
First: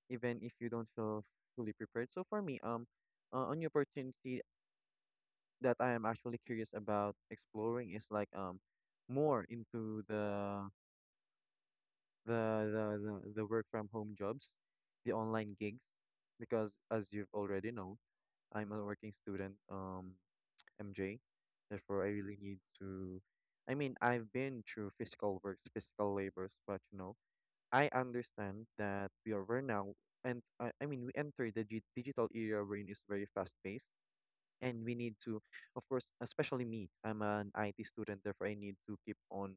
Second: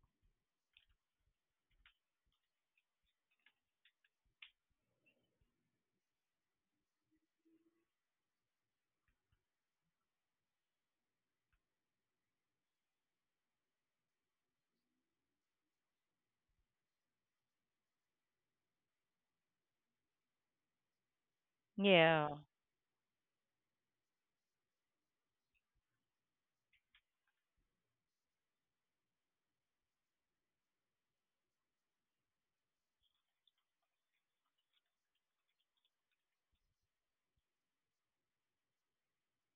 B: even if you don't feel fully prepared. So for me, a opportunity that I am actually curious about exploring is like more into the the the work from home jobs, the online gigs, because as you've already know, I'm a working student, MJ. Therefore, I
A: yeah,
B: really need to. I mean, I've been through physical works, physical labors, but you know. I understand that we now, and I mean we enter the digital era wherein is very fast paced, and we need to, of course, especially me, I'm an IT student, therefore I need to keep on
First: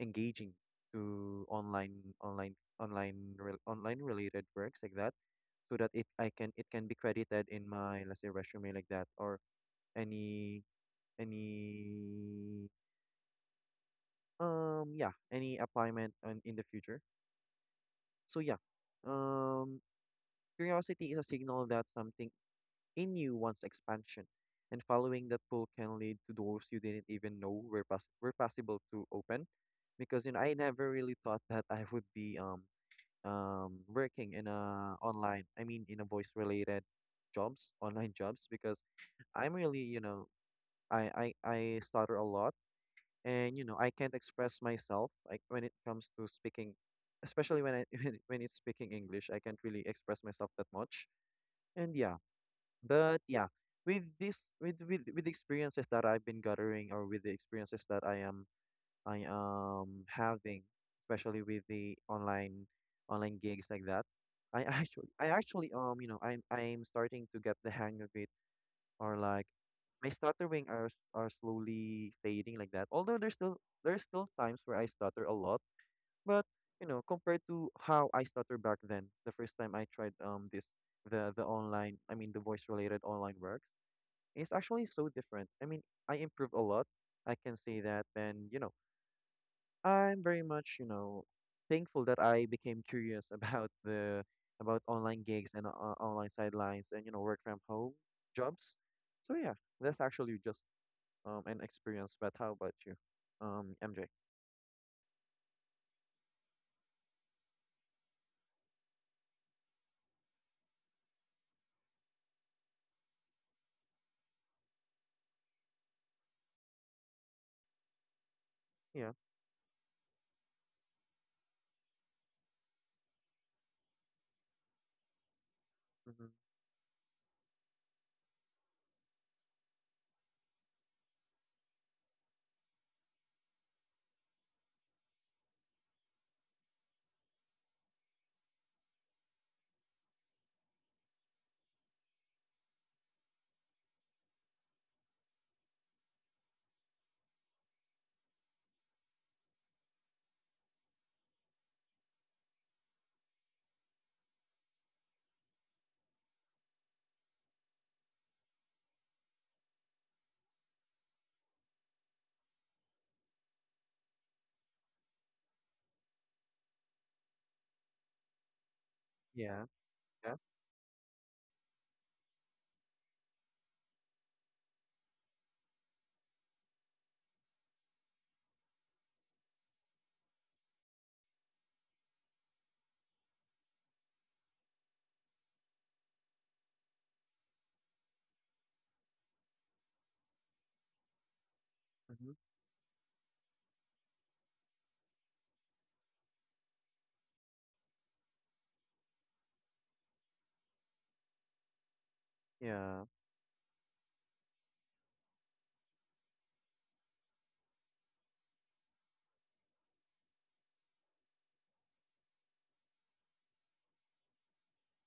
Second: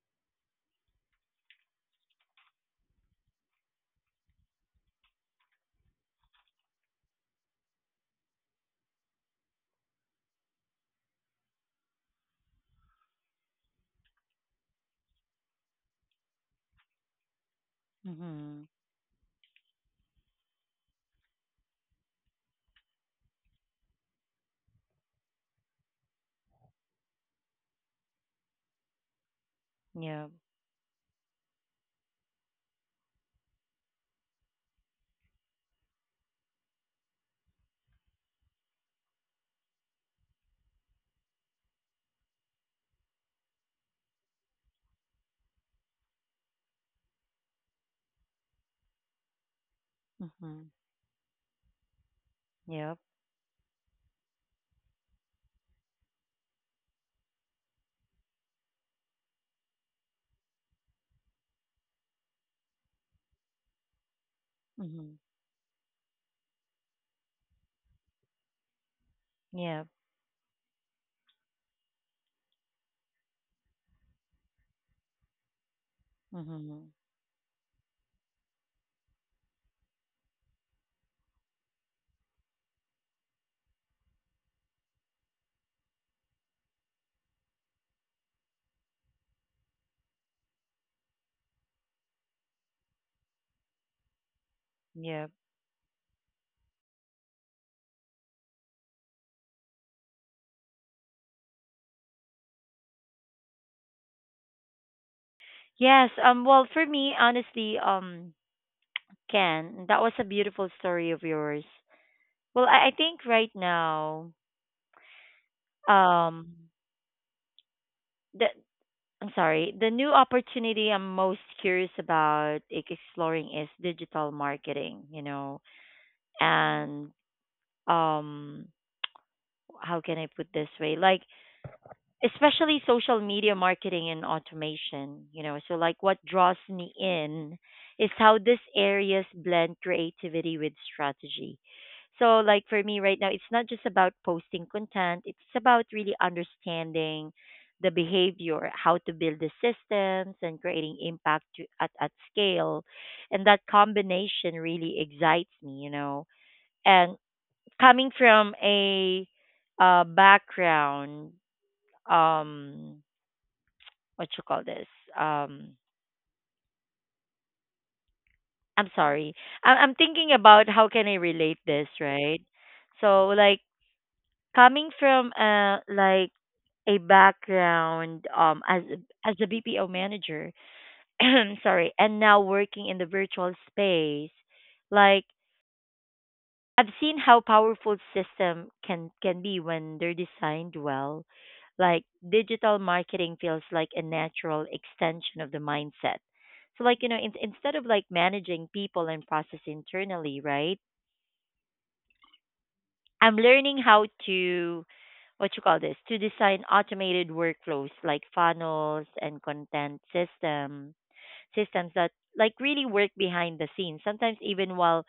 B: engaging to online related works like that, so that it I can, it can be credited in my let's say resume like that, or any any yeah, any appointment on, in the future. So yeah,
A: mm-hmm,
B: um curiosity is a signal that something in you wants expansion, and following that pull can lead to doors you didn't even know were, were possible to open. Because
A: yeah,
B: you know, I never really thought that I would be working in a online, in a voice related jobs, online jobs, because I'm really, you know, I stutter a lot, and you know, I can't express myself like when it comes to speaking, especially when I (laughs) when it's speaking English, I can't really express myself that
A: mm-hmm,
B: much. And yeah,
A: yep,
B: but with this with the experiences that I've been gathering, or with the experiences that I am having, especially with the online gigs like that,
A: mm-hmm,
B: I actually you know I'm starting to get the hang of it, or like
A: yep,
B: my stuttering are are slowly fading like that. Although there's still times where I stutter a lot, but
A: mm-hmm,
B: you know, compared to how I stutter back then, the first time I tried this, the online, I mean the voice related online works. It's actually so different. I mean, I improved a lot, I can say that. And, you know, I'm very much, you know, thankful that I became curious (laughs) about the, about online
A: yep,
B: gigs and online sidelines and, you know, work from home jobs. So yeah, that's actually just an experience. But how about you, MJ?
A: yes. Well, for me honestly, Ken, that was a beautiful story of yours. Well, I think right now, um, the
B: Yeah.
A: I'm sorry, the new opportunity I'm most curious about like, exploring is digital marketing. You know,
B: Mm-hmm.
A: and um, how can I put this way? Like especially social media marketing and automation, you know, so like what draws me in is how these areas blend creativity with strategy. So like for me right now it's not just about posting content, it's about really understanding the behavior, how to build the systems and creating impact to, at scale, and that combination really excites me, you know. And coming from a background um what you call this? Um, I'm sorry.
B: Yeah.
A: I'm thinking
B: Yeah.
A: about how can I relate this, right? So like coming from like a background as as a BPO manager, (clears throat) sorry, and now working in the virtual space, like I've seen how powerful system can be when they're designed well. Like
B: Mm-hmm.
A: digital marketing feels like a natural extension of the mindset. So like you know, instead of like managing people and process internally, right?
B: Yeah.
A: I'm learning how to what you call this to design automated workflows like funnels and content system systems that like really work behind the scenes sometimes even while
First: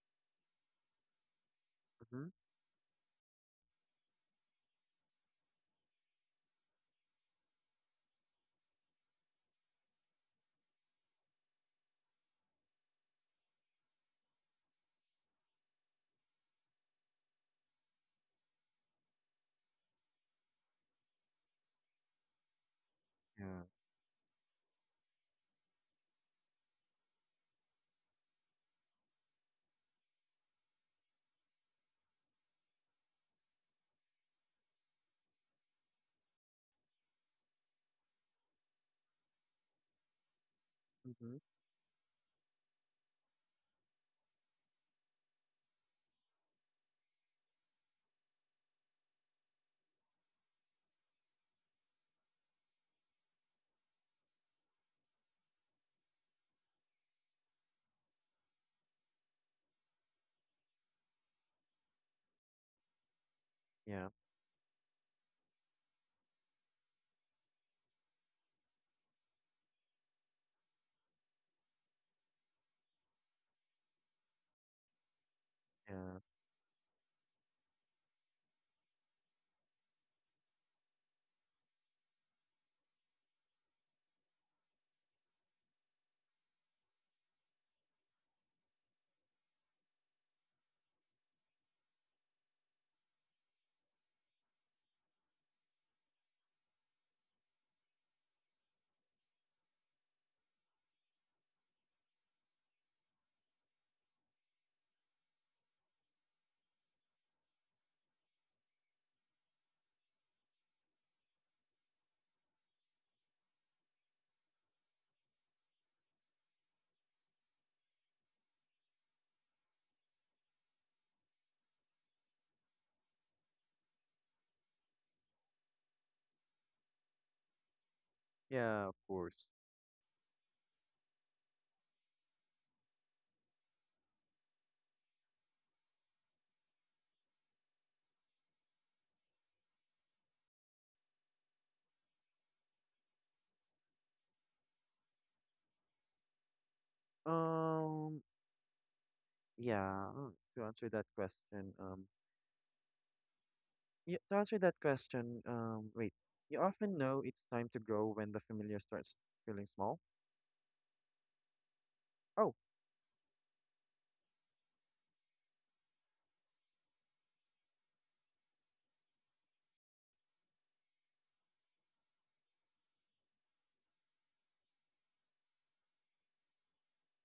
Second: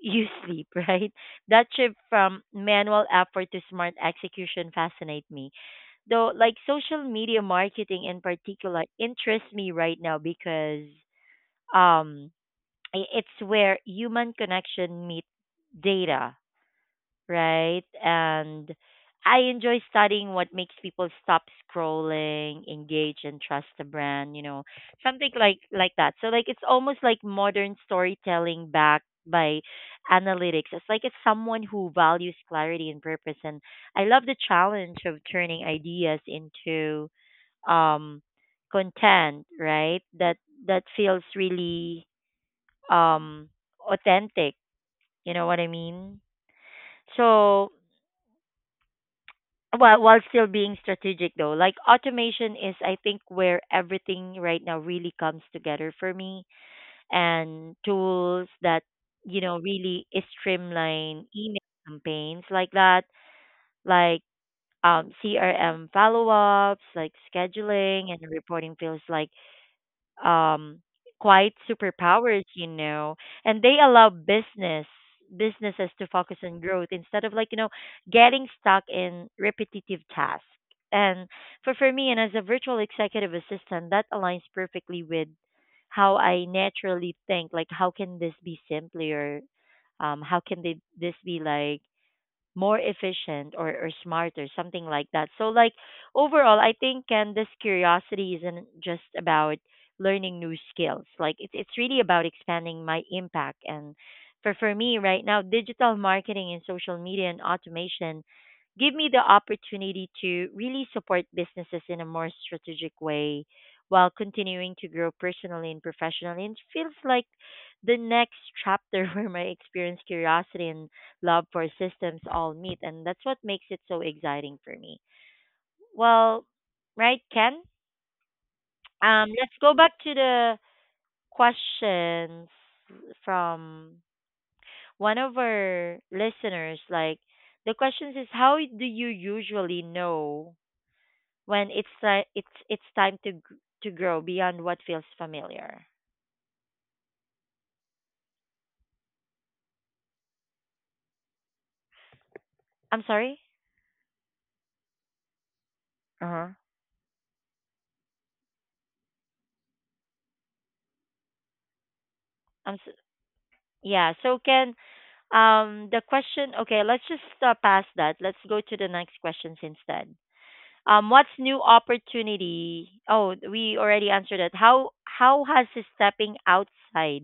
A: you sleep, (laughs) right? That shift
B: Mm-hmm.
A: from manual effort to smart execution fascinate me. Though, like social media marketing in particular interests me right now because um, it's where human connection meets data, right? And I enjoy studying what makes people stop scrolling, engage, and
B: Yeah.
A: trust the brand. You know, something like that. So like it's almost like modern storytelling backed by analytics. It's like it's someone who values clarity and purpose, and I love the challenge of turning ideas into um content, right? That that feels
B: Mm-hmm.
A: really um authentic. You know what I mean? So while still being strategic, though, like automation is I think where everything right now really comes together for me, and tools that you know really streamline email campaigns like that,
B: Yeah.
A: like CRM follow-ups like scheduling and reporting feels like um quite superpowers, you know, and they allow businesses to
B: Yeah.
A: focus on growth instead of like you know getting stuck in repetitive tasks, and for me and as a virtual executive assistant that aligns perfectly with how I naturally think, like how can this be simpler, how can this be like more efficient, or smarter, something like that. So, like, overall, I think, Ken, this curiosity isn't just about learning new skills. Like, it's really about expanding my impact. And for me right now, digital marketing and social media and automation give me the opportunity to really support businesses in a more strategic way while continuing to grow personally and professionally. And it feels like the next chapter (laughs) where my experience, curiosity, and love for systems all meet, and that's what makes it so exciting for me. Well, right, Ken?
B: Yeah. Of course.
A: Let's go back to the questions from one of our listeners. Like the questions is how do you usually know when it's ti it's time to to grow beyond what feels familiar?
B: Um. Yeah. To answer that question,
A: I'm sorry.
B: Yeah, to answer that question, wait,
A: Uh huh.
B: you often know it's time to grow when the familiar starts feeling small. Oh,
A: I'm s Yeah. So Ken, the question. Okay, let's just pass that. Let's go to the next questions instead. What's new opportunity? Oh, we already answered that. How has stepping outside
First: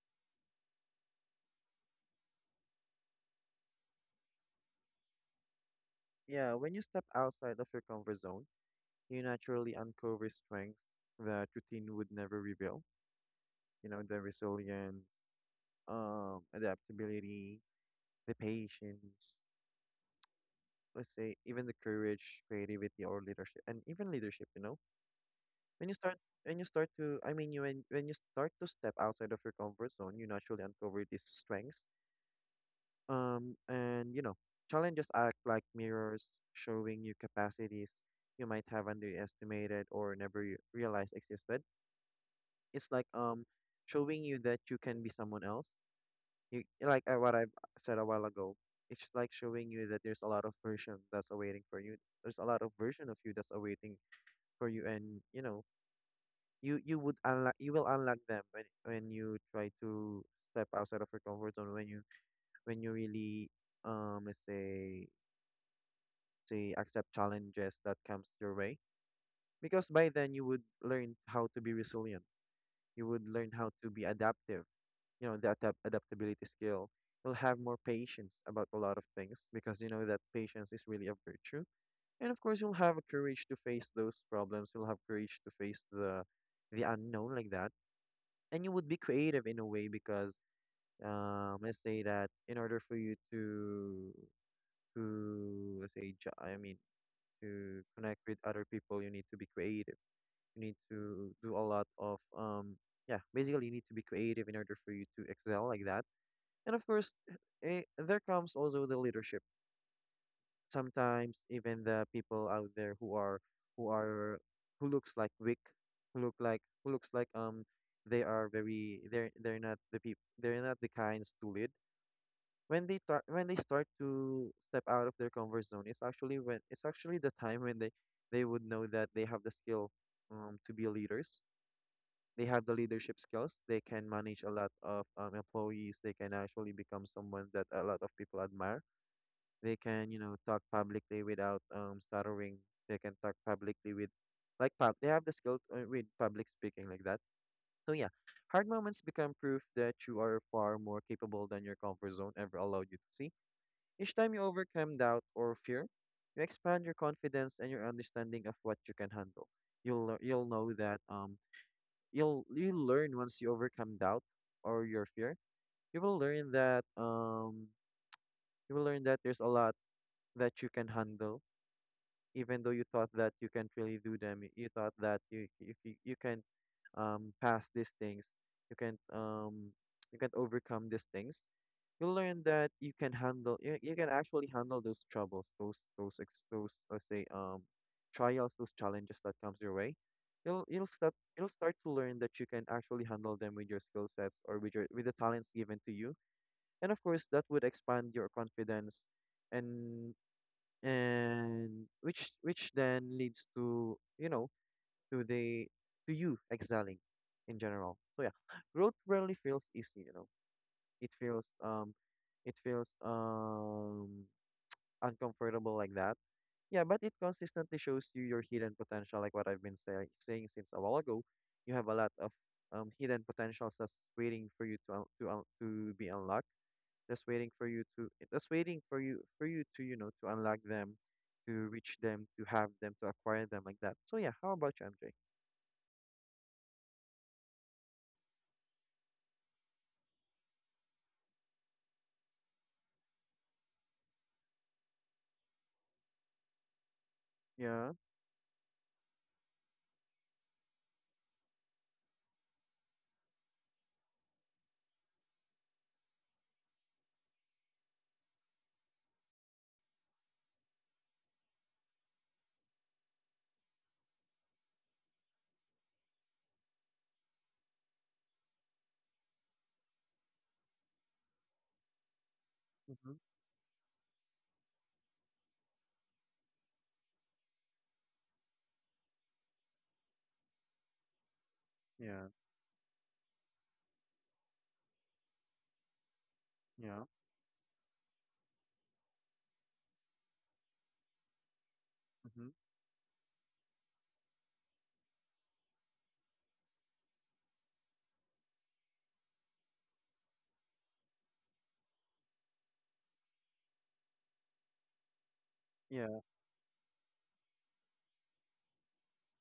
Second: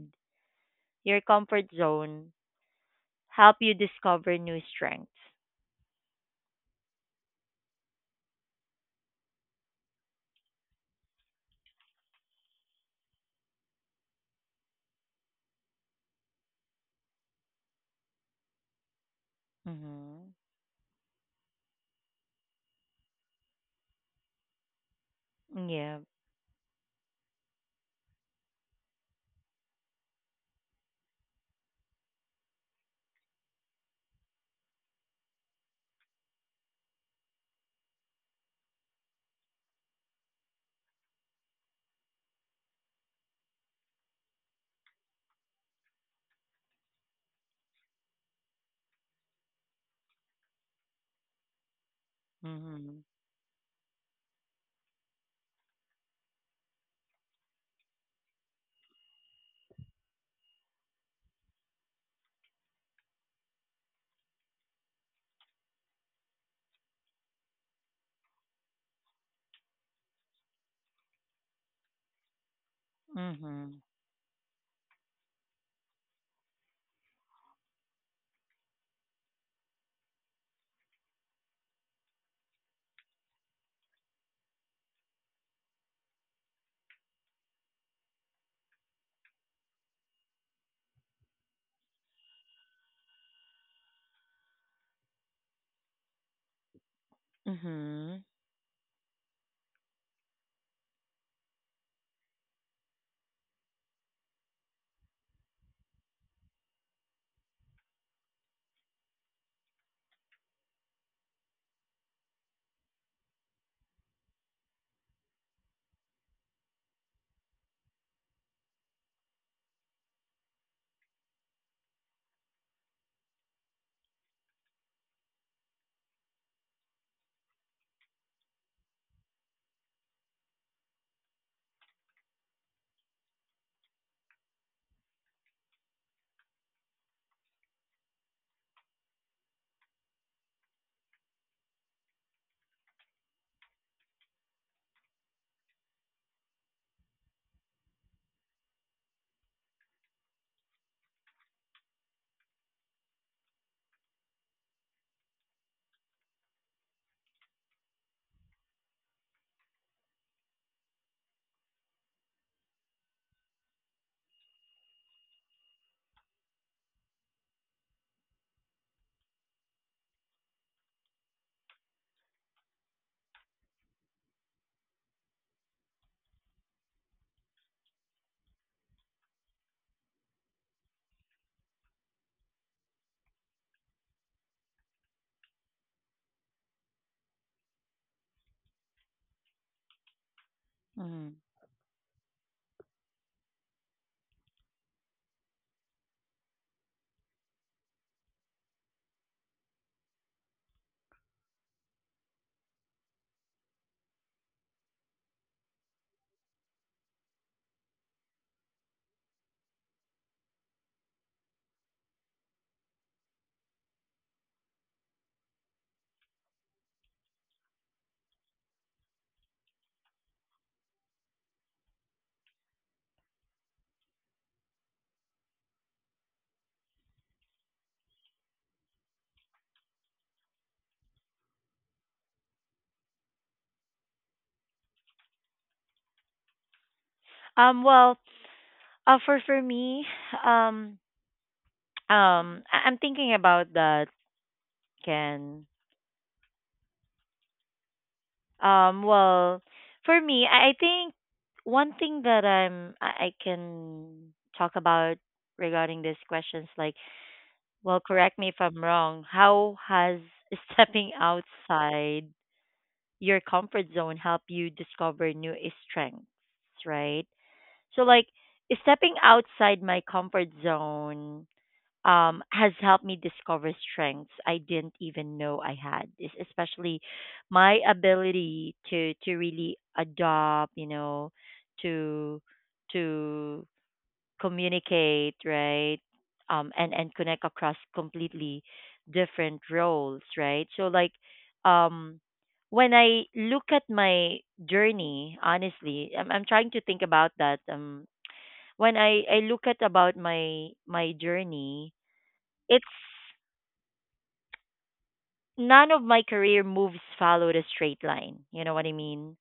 A: your comfort zone help you discover new strengths?
B: yeah, when you step outside of your comfort zone, you naturally uncover strengths that routine would never reveal. You know, the resilience, adaptability, the patience,
A: Mm-hmm.
B: let's say even the courage, creativity, or leadership, and even leadership. You know, when you
A: Yeah.
B: start, when you start to, I mean, you when you start to step outside of your comfort zone, you naturally uncover these strengths. And you know, challenges act like mirrors, showing you capacities you might have underestimated or never realized existed. It's like showing you that you can be someone else. You like, what I said a while ago. It's like showing you that there's a lot of version that's awaiting for you. There's a lot of
A: Mm-hmm.
B: version of you that's awaiting for you, and you know, you would unlock you will unlock them when you try to step outside of your comfort zone, when you, when you really, let's say, accept challenges that comes your way, because by then you would learn how to be resilient, you would learn how
A: Mm-hmm.
B: to be adaptive, you know, the adaptability skill. You'll have more patience about a lot of things, because you know that patience is really a virtue. And of course, you'll have courage to face those problems, you'll have courage to face the unknown, like that. And you would be creative in a way, because let's say that in order for you to let's say, I mean, to connect
A: Mm-hmm.
B: with other people, you need to be creative. You need to do a lot of yeah, basically you need to be creative in order for you to excel like that. And of course, there comes also the leadership. Sometimes even the people out there who are, who are, who looks like weak, who look like, who looks like they are very, they're not the people, they're not the kinds to lead, when they when they start to step out of their comfort zone, it's actually when, it's actually the time when they would know that they have the skill, to be leaders. They have the leadership skills, they can manage a lot of employees, they can actually become someone that a lot of people admire. They can, you know, talk publicly without stuttering, they can talk publicly with, like pub they have the skill with public speaking like that. So yeah, hard moments become proof that you are far more capable than your comfort zone ever allowed you to see. Each time you overcome doubt or fear, you expand your confidence and your understanding of what you can handle. You'll you'll know that you'll, you learn once you overcome doubt or your fear. You will learn that you will learn that there's a lot that you can handle, even though you thought that you can't really do them. You thought that you, if you, you can pass these things, you can't um you can't overcome these things. You learn that you can actually handle those troubles, those, let's say, trials, those challenges that comes your way. You'll start,
A: Mm-hmm.
B: you'll start to learn that you can actually handle them with your skill sets, or with your, with the talents given to you. And of course, that would expand your confidence, and and which then leads to, you know, to the, to you excelling in general. So yeah, growth rarely feels easy, you know, it feels um it feels uncomfortable like that. Yeah, but it consistently shows you your hidden potential, like what I've been saying since a while ago. You have a lot of hidden potentials that's waiting for you to to be unlocked. That's waiting for you to, that's waiting for you, for you to, you know, to unlock them, to reach them, to have them, to acquire them like that. So yeah, how about you, MJ?
A: Well, for me, um, I'm thinking about that, Ken.
B: Yeah.
A: Well, for me, I think one thing that I can talk about regarding this question is like, well, correct me if I'm wrong. How has (laughs) stepping outside your comfort zone help you discover new strengths, right? So, like, stepping outside my comfort zone has helped me
B: Mhm.
A: discover strengths I didn't even know I had. Especially my ability to really adopt, you know,
B: Yeah.
A: to to communicate, right,
B: Yeah.
A: and connect across completely different roles, right. So like, um,
B: Mhm.
A: when I look at my journey, honestly, I'm trying to think about that. When I look at about my journey it's none of
B: Yeah.
A: my career moves followed a straight line. You know what I mean?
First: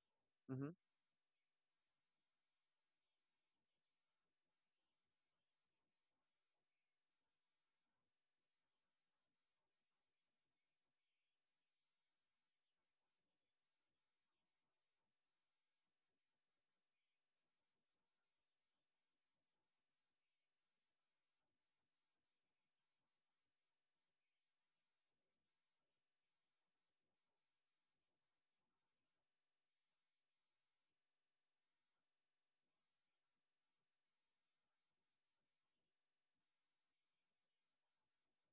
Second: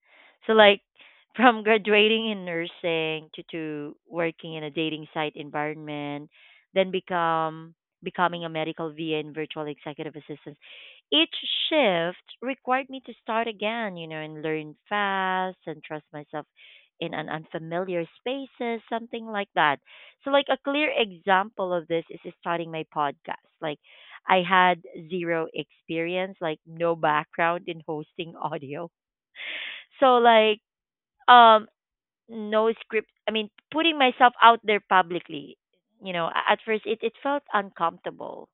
A: So
B: Mhm.
A: like (laughs) from graduating in nursing to working in a dating site environment, then become becoming a medical VA and virtual executive assistant. Each shift required me to start again, you know, and learn fast and trust myself in an unfamiliar spaces, something like that. So like a clear example of this is starting my podcast. Like I had zero experience, like no background in hosting (laughs) audio. So like um no script I mean putting myself out there publicly, you know, at first it felt uncomfortable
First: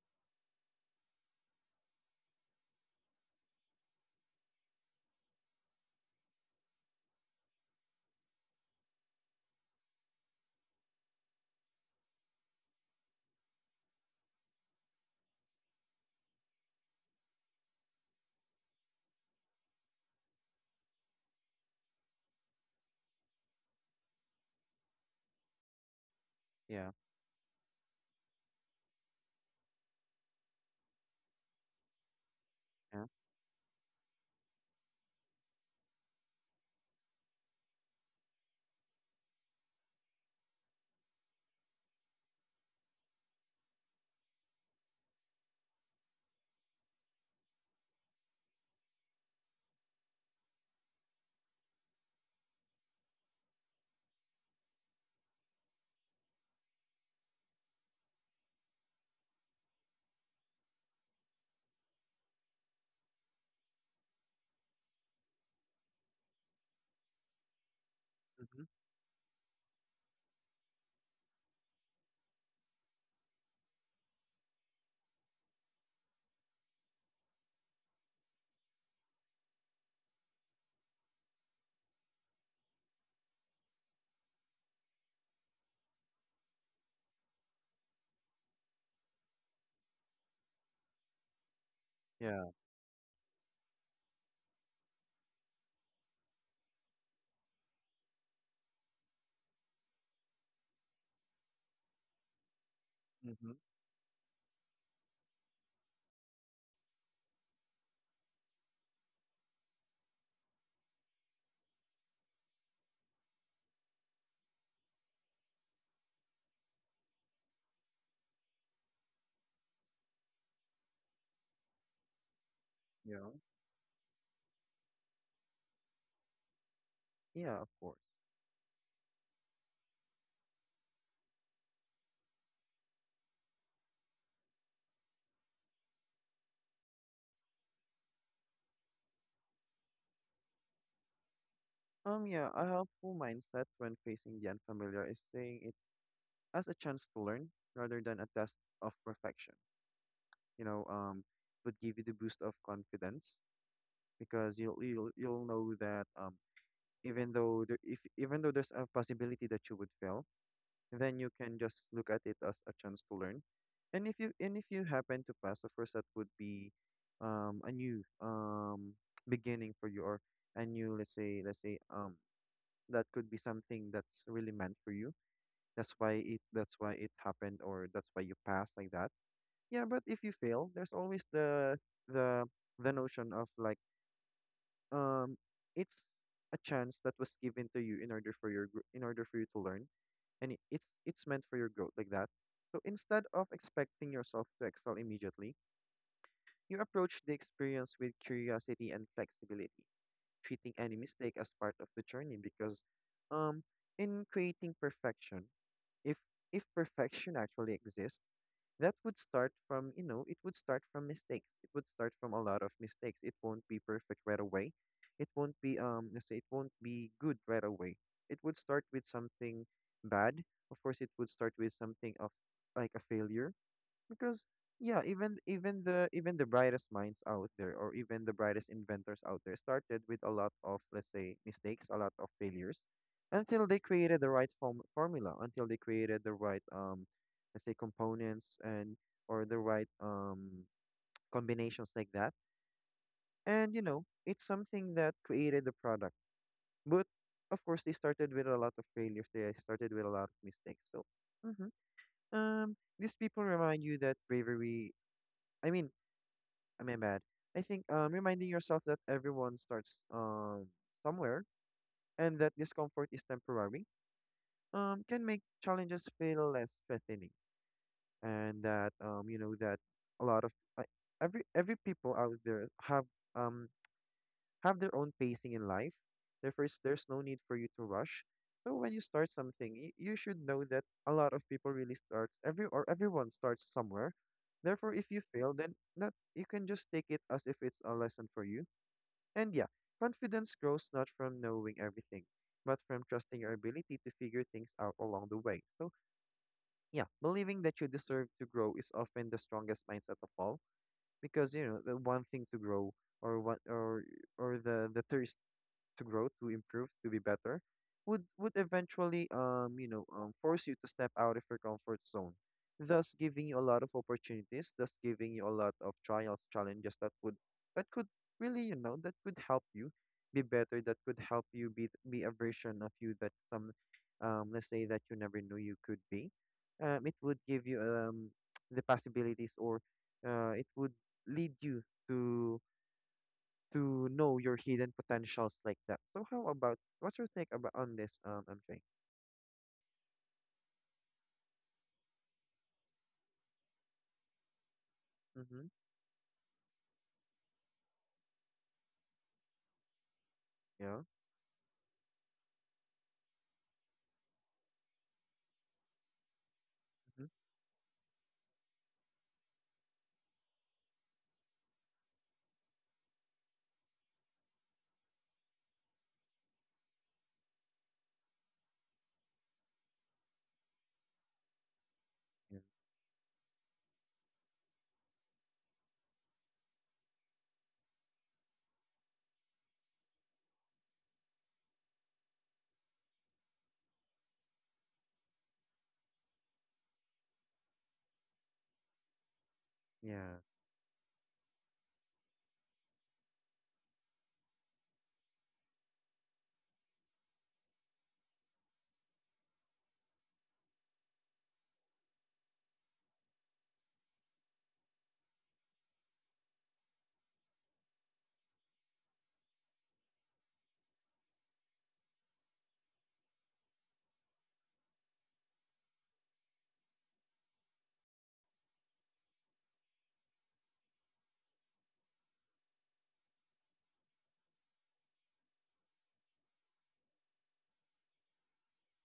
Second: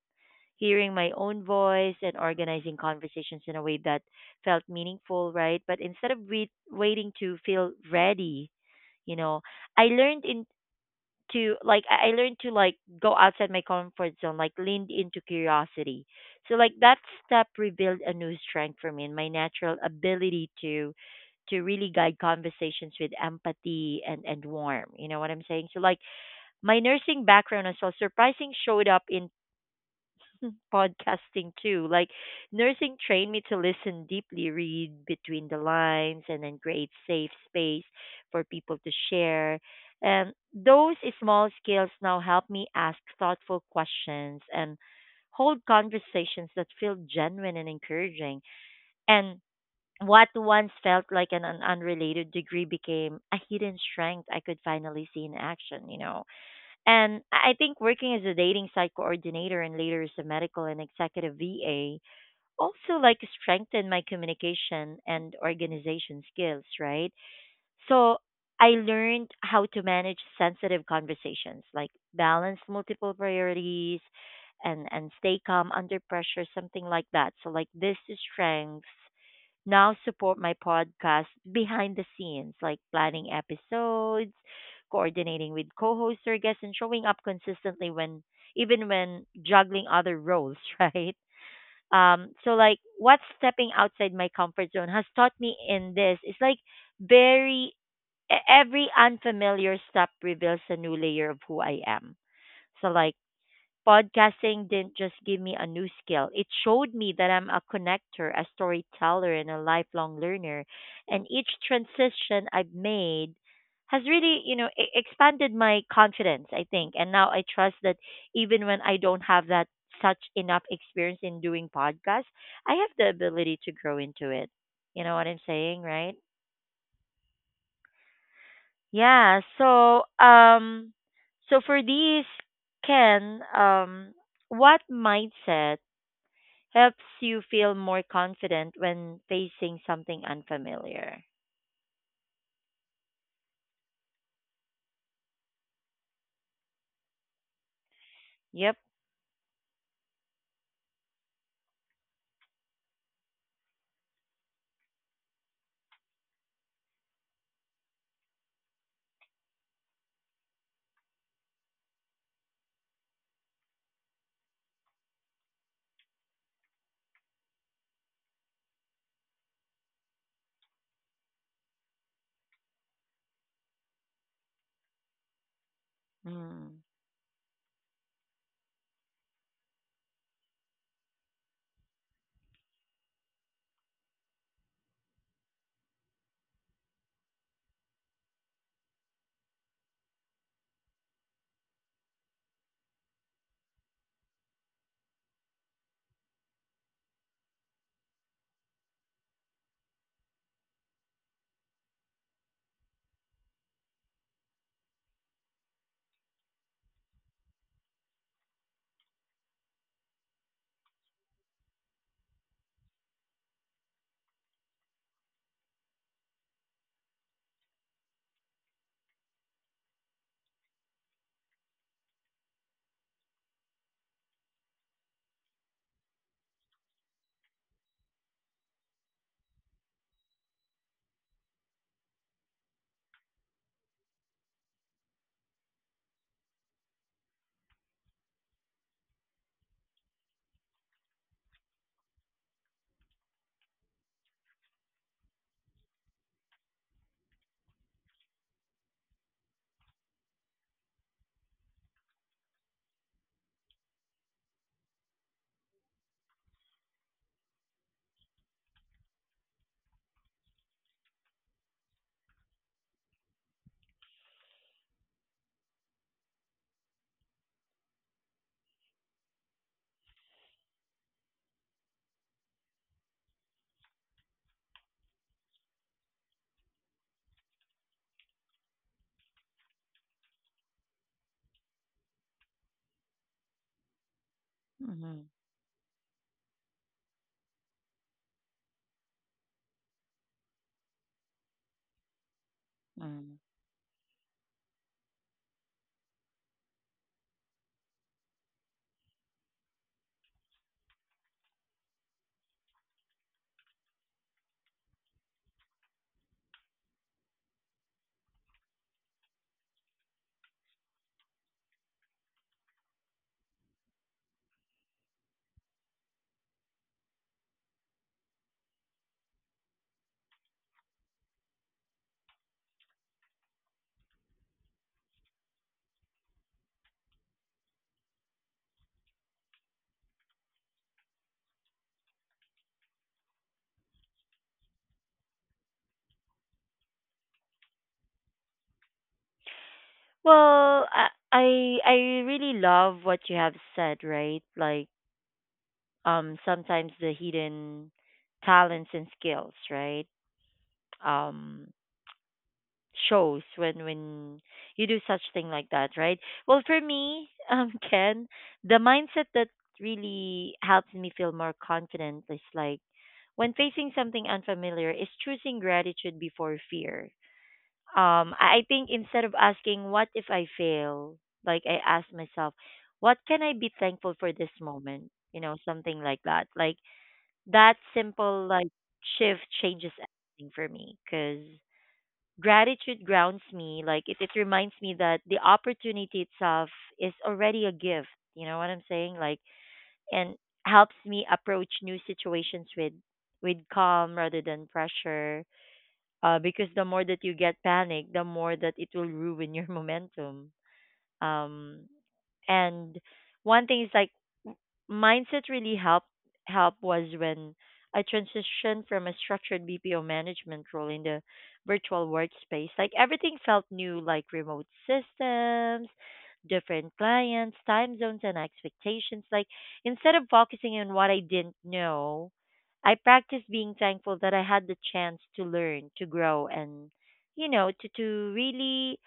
A: hearing my own voice and organizing conversations in a way that felt meaningful, right? But instead of waiting to feel ready, you know, I learned I learned to like go outside my comfort zone, like leaned into curiosity. So like that step revealed a new strength for me and my natural ability to really guide conversations with empathy and warmth. You know what I'm saying? So like my
B: Yeah.
A: nursing background as well surprising showed up in (laughs) podcasting too. Like nursing
B: Yeah.
A: trained me to listen deeply, read between the lines, and then create safe space for people to share. And those small skills now help me ask thoughtful questions and hold conversations that feel genuine and encouraging. And what once felt like an unrelated degree became a hidden strength I could finally see in action, you know. And I think working as a dating site coordinator and later as a medical and executive VA also like strengthened my communication and organization skills, right? So
B: Mhm.
A: I learned how to manage sensitive conversations, like balance multiple priorities and stay calm under pressure, something like that. So like this is strengths now support my podcast behind the scenes, like planning episodes, coordinating with co-hosts or guests, and showing up consistently when even when juggling other roles, (laughs) right?
B: Yeah.
A: So like what stepping outside my comfort zone has taught me in this is like very every unfamiliar step reveals a new layer of who I am. So like
B: Mhm.
A: podcasting didn't just give me a new skill, it showed me that I'm a connector, a storyteller, and a lifelong learner. And each transition I've made has really, you know, expanded my confidence, I think. And now I trust that even when I don't have that such enough experience in doing podcasts, I have the
B: Yeah,
A: ability to grow into it. You know what I'm saying, right?
B: yeah, of course.
A: Yeah, so For these Ken, what mindset helps you feel more confident when facing something unfamiliar?
B: Yeah, a helpful mindset when facing the unfamiliar is seeing it as a chance to learn rather than a test
A: Yep.
B: of perfection. You know, would give you the boost of confidence, because you'll know that even though if even though there's a possibility that you would fail, then you can just look at it as a chance to learn. And if you, and if you happen to pass, of course, that would be a new beginning for you, or a new, let's say, let's say that could be something that's really meant for you. That's why it, that's
A: Mm.
B: why it happened, or that's why you passed like that. Yeah, but if you fail, there's always the the notion of like um it's a chance that was given to you in order for your in order for you to learn, and it, it's meant for your growth like that. So instead of expecting yourself to excel immediately, you approach the experience with curiosity and flexibility, treating any mistake as part of the journey, because um in creating perfection, if if perfection actually exists, that would start from, you know, it would start from mistakes, it would start from a lot of mistakes. It won't be perfect right away, it won't be let's say, it won't be good right away. It would start with something bad, of course, it would start with something of like a failure, because yeah, even, even the, even the brightest minds out there, or even the brightest inventors out there, started with a lot of, let's say, mistakes, a lot of failures, until they created the right formula, until they created the right let's say components, and, or the right (tsk) combinations like that. And you know, it's something that created the product, but of course they started with a lot of failures, they started with a lot of mistakes. So mhm, these people remind you that bravery, I mean, am I mean, bad? I think reminding yourself that everyone starts somewhere, and that discomfort is temporary, can make challenges feel less threatening. And that you know, that a lot of uh, every people out there um, have their own pacing in life. Therefore, there's no need for you to rush. So when you start something, you should know that a lot of people really start every or everyone starts somewhere. Therefore, if
A: Mm-hmm.
B: you fail, then not you can just take it as if it's a lesson for you. And yeah, confidence grows not from knowing everything, but from
A: Mm.
B: trusting your ability to figure things out along the way. So yeah, believing that you deserve to grow is often the strongest mindset of all, because you know, the one thing to grow, or what, or the thirst to grow, to improve, to be better, would eventually, you know, force you to step out of your comfort zone, thus giving you a lot of opportunities, thus giving you a lot of trials, challenges that would, that could really, you know, that could help you be better, that could help you be a version of you that some let's say that you never knew you could be. It would give you (tsk) the possibilities, or it would lead you to to know your hidden potentials like that. So how about, what's your take about on this, MJ?
A: Well, I really love what you have said, right? Like
B: Mm-hmm.
A: sometimes the hidden talents and skills, right?
B: Yeah.
A: Um shows when you do such thing like that, right? Well, for
B: Mm-hmm.
A: me, (laughs) Ken, the mindset that really helps me feel more confident is like when facing something unfamiliar is choosing gratitude before fear. I think instead of asking what if I fail, like I ask myself,
B: Yeah.
A: what can I be thankful for this moment? You know, something like that. Like that simple shift changes everything for me because gratitude grounds me. Like it reminds me that the opportunity itself is already a gift. You know what I'm saying? Like and
B: Yeah.
A: helps me approach new situations with calm rather than pressure. Because the more that you get panic, the more that it will ruin your (laughs) momentum. Um, and one thing is like mindset really help was when I transitioned from a structured BPO management role in the virtual workspace. Like everything felt new, like remote systems, different clients, time zones and expectations. Like instead of focusing on what I didn't know, I practiced being thankful that I had the chance to learn, to grow and you know, to really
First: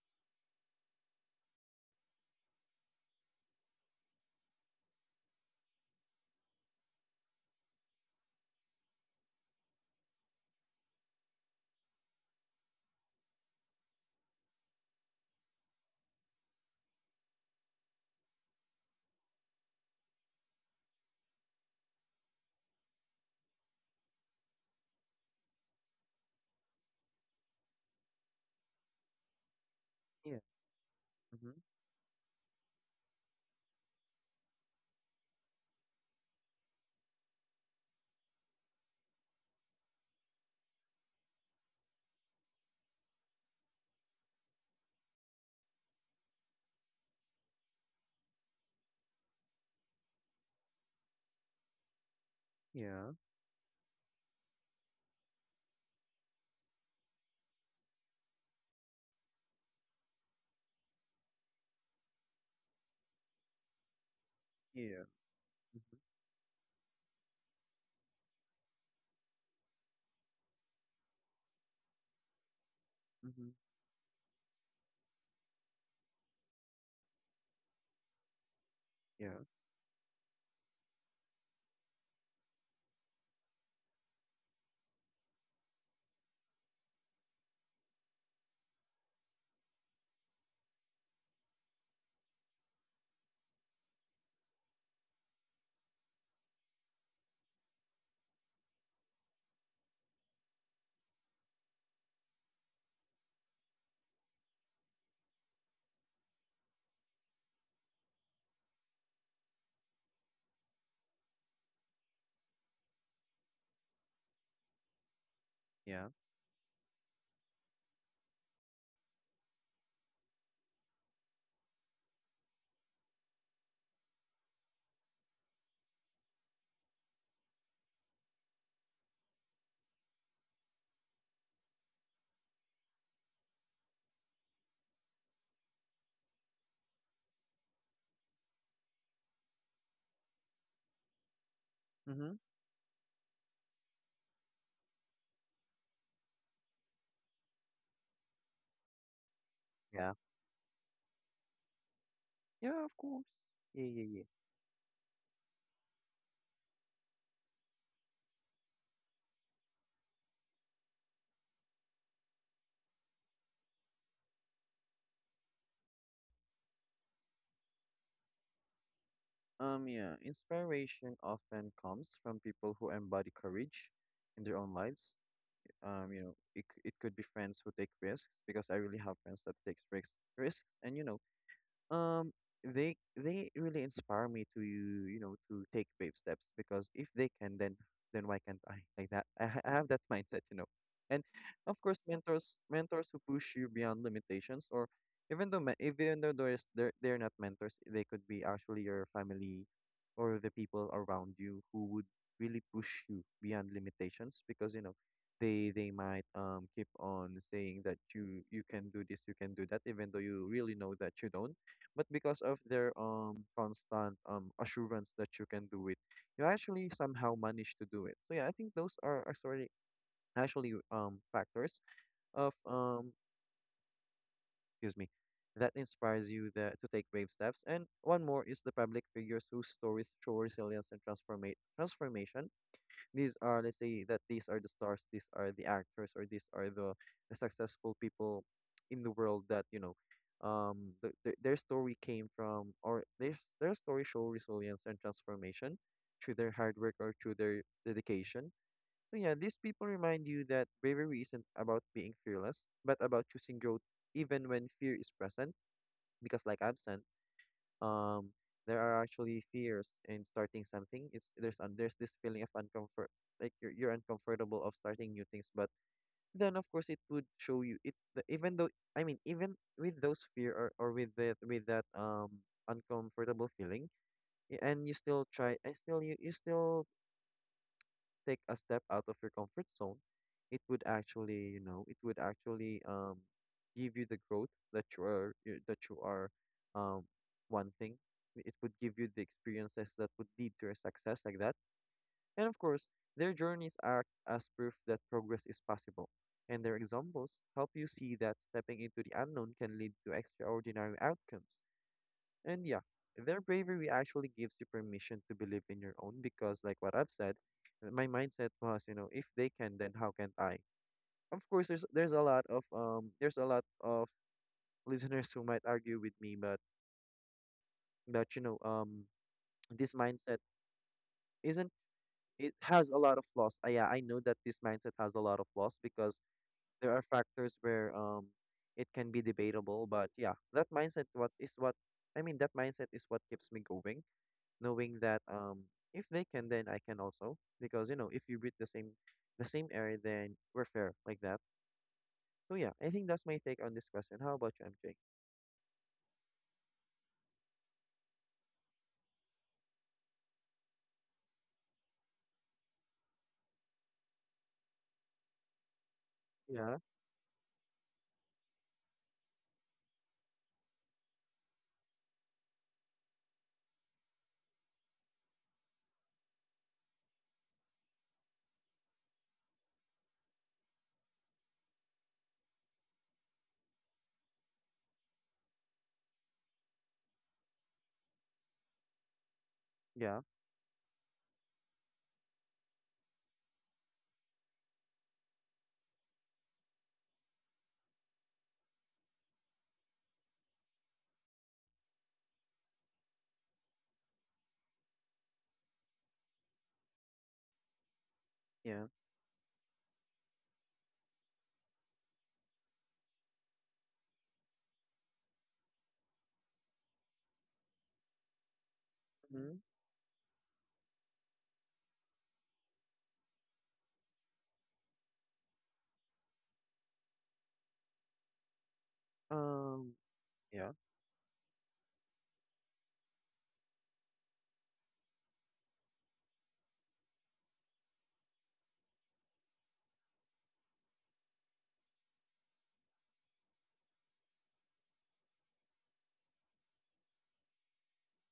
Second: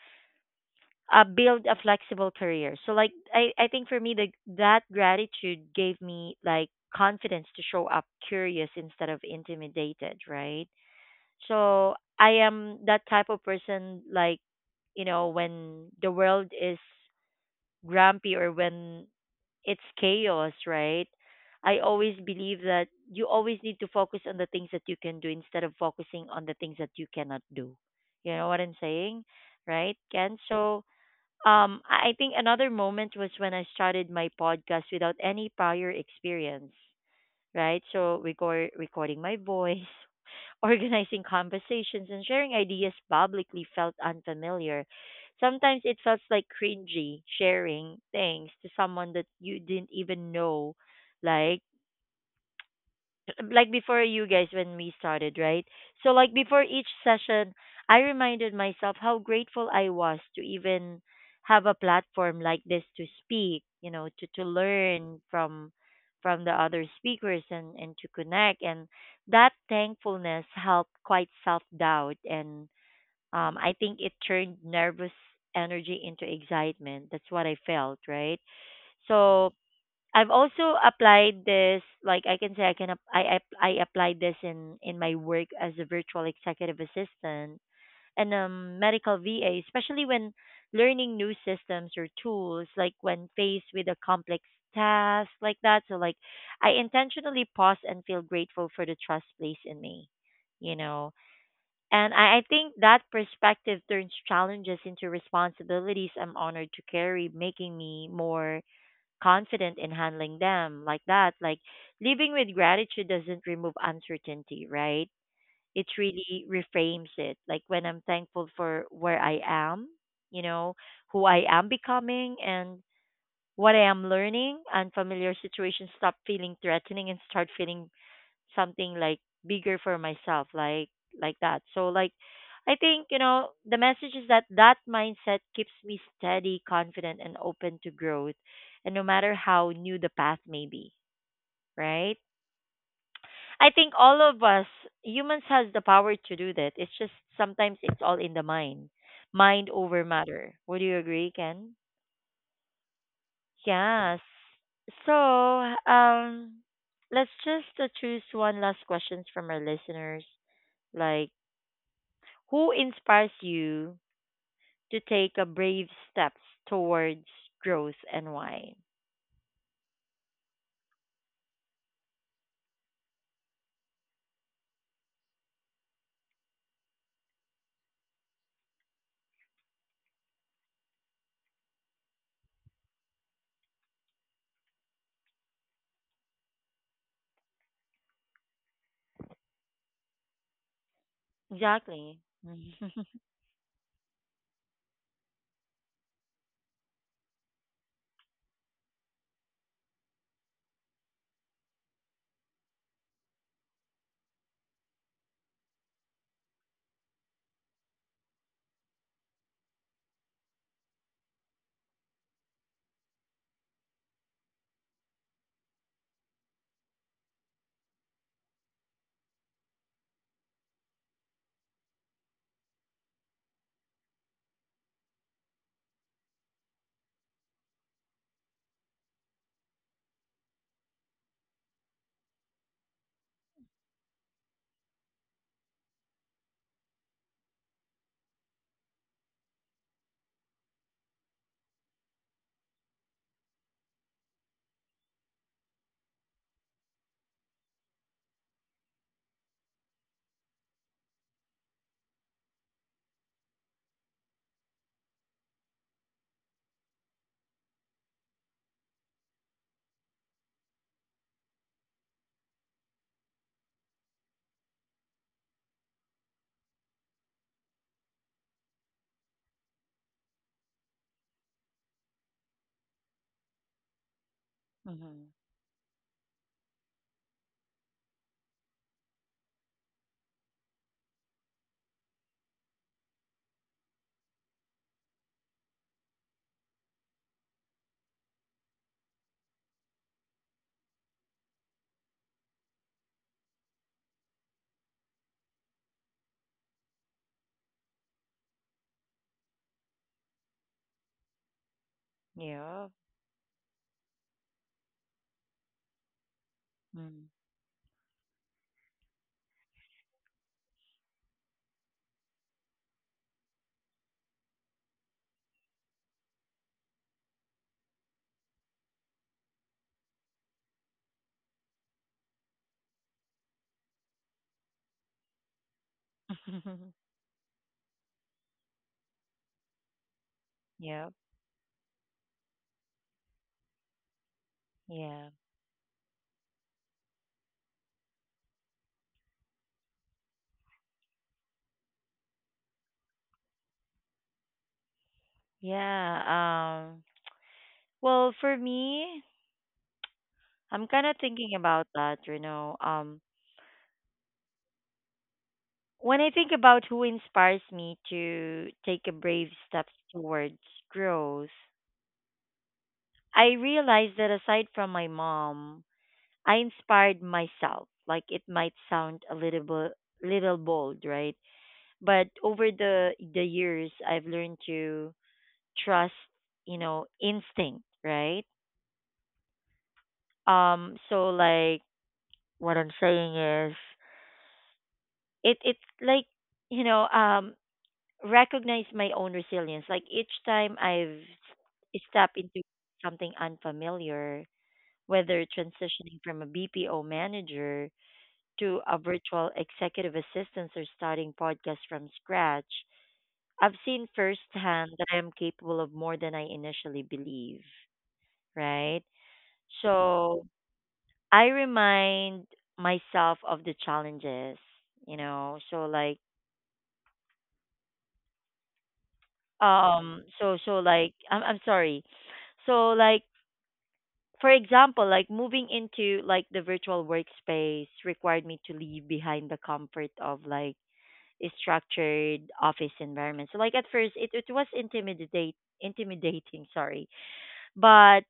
A: build a flexible career. So like I think for me the that gratitude gave me like confidence to show up curious instead of intimidated, right? So I am that type of person like you know when the world is grumpy or when it's chaos, right? I always believe that you always need to focus on the things that you can do instead of focusing on the things that you cannot do. You know what I'm saying? Right,
B: Yeah.
A: Ken? So
B: Mm-hmm.
A: I think another moment was when I started my podcast without any prior experience, right? So recording my voice, (laughs) organizing conversations, and sharing ideas publicly felt unfamiliar. Sometimes it felt like cringy sharing things to someone that you didn't even know, like
B: Yeah.
A: like before you guys when we started, right? So like before each session, I reminded myself how grateful I was to even have a platform like this to speak, you know, to
B: Yeah.
A: learn
B: Mm-hmm.
A: from the other speakers and to connect and that thankfulness helped quite self-doubt and
B: Mm-hmm.
A: I think it turned nervous energy into excitement. That's what I felt, right?
B: Yeah.
A: So I've also applied this, like I can say, I can ap- I applied this in my work as a virtual executive assistant and medical VA, especially when learning new systems or tools, like when faced with a complex task like that. So like I intentionally pause and feel grateful for the trust placed in me, you know. And I think that perspective turns challenges into responsibilities I'm honored to carry, making me more confident in handling them like that. Like living with gratitude doesn't remove uncertainty, right? It
B: Yeah.
A: really reframes it. Like when I'm thankful for where I am, you know, who I am becoming and what I am learning, unfamiliar situations stop feeling threatening and start feeling something like bigger for myself like that so like I think you know the message is that that mindset keeps me steady, confident and open to growth, and no matter how new the path may be, right?
B: Mm-hmm.
A: I think all of us humans has the power to do that. It's just sometimes it's all in the mind, mind over
B: Yeah.
A: matter. Would you agree, ken?
B: Yeah. Of course. Yeah, yeah,
A: Yes,
B: yeah.
A: so let's just choose one last questions from our listeners like who inspires you to take a brave steps towards growth and why?
B: Yeah, inspiration often comes from people who embody courage in their own lives. It could be friends who take risks because I really have friends that takes risks, risks, and Um, they really inspire me to to take babe steps because if they can, then why can't I? (laughs) Like that, I have that (laughs) mindset. And of course,
A: Exactly.
B: mentors
A: Mm-hmm.
B: mentors who
A: (laughs)
B: push you beyond limitations, or even though there's they're not mentors, they could be actually your family or the people around you who would really push you beyond limitations because they might keep on saying that you can do this, you can do that, even though you really know that you don't, but because of their constant assurance that you can do it, you actually somehow manage to do it. So yeah, I think those are actually factors of excuse me, that inspires you that to take brave steps. And one more is the public figures whose stories show resilience and transformate transformation. These are, let's say that these are the stars, these are the actors, or these are the successful people in the world that their story came from, their story show resilience and transformation through their hard work or through their dedication. So yeah, these people remind you that bravery isn't about being fearless, but about choosing growth even when fear is present. Because like I've said, um there are actually fears in starting something. It's There's this feeling of uncomfort. Like you're uncomfortable of starting new things, but then of course it would show you even though, I mean, even with those fear, or with that with that uncomfortable feeling, and you still
A: Mm-hmm.
B: try, and still you still take a step out of your comfort zone, it would actually, you know, it would actually give you the growth that that you are um wanting. It would give you the experiences that would lead to your success like that. And of course, their journeys are as proof that progress is possible. And their examples help you see that stepping into the unknown can lead to extraordinary outcomes. And yeah,
A: Yeah.
B: their bravery actually gives you permission to believe in your own because, like what I've said, my mindset was, you know, if they can, then how can't I? Of course, there's a lot of (laughs) listeners who might argue with me, but you know, this mindset isn't, it has a lot of flaws. Yeah, I know that this mindset has a lot of flaws because there
A: Mm. (laughs)
B: are factors where it can be debatable, but yeah, that mindset
A: Yep.
B: what is what I mean, that mindset is what keeps me going, knowing that
A: Yeah.
B: if they can, then I can also, because you know, if you breathe the same air, then we're fair like that. So yeah, I think that's my take on this question. How about you, MJ?
A: Yeah. Well, for me, I'm kind of thinking about that, you know. When I think
B: Yeah,
A: about who inspires me to take a brave step towards growth, I realize that aside from my mom, I inspired myself. Like it might sound a little little bold, right? But over the years, I've learned to trust, you know, instinct, right?
B: yeah,
A: So like what I'm saying is, it's like you know, recognize my own resilience. Like each time stepped into something unfamiliar, whether transitioning from a BPO manager to
B: yeah.
A: a virtual executive assistant or starting podcast from scratch, I've seen firsthand that I am capable of more than I initially believe, right?
B: Mm-hmm.
A: So I remind myself of the challenges, you know, so like
B: Um, yeah.
A: I'm sorry. So like for example, like moving into like the virtual workspace required me to leave behind the comfort of like structured office environment. So like at first it was intimidate intimidating, sorry. But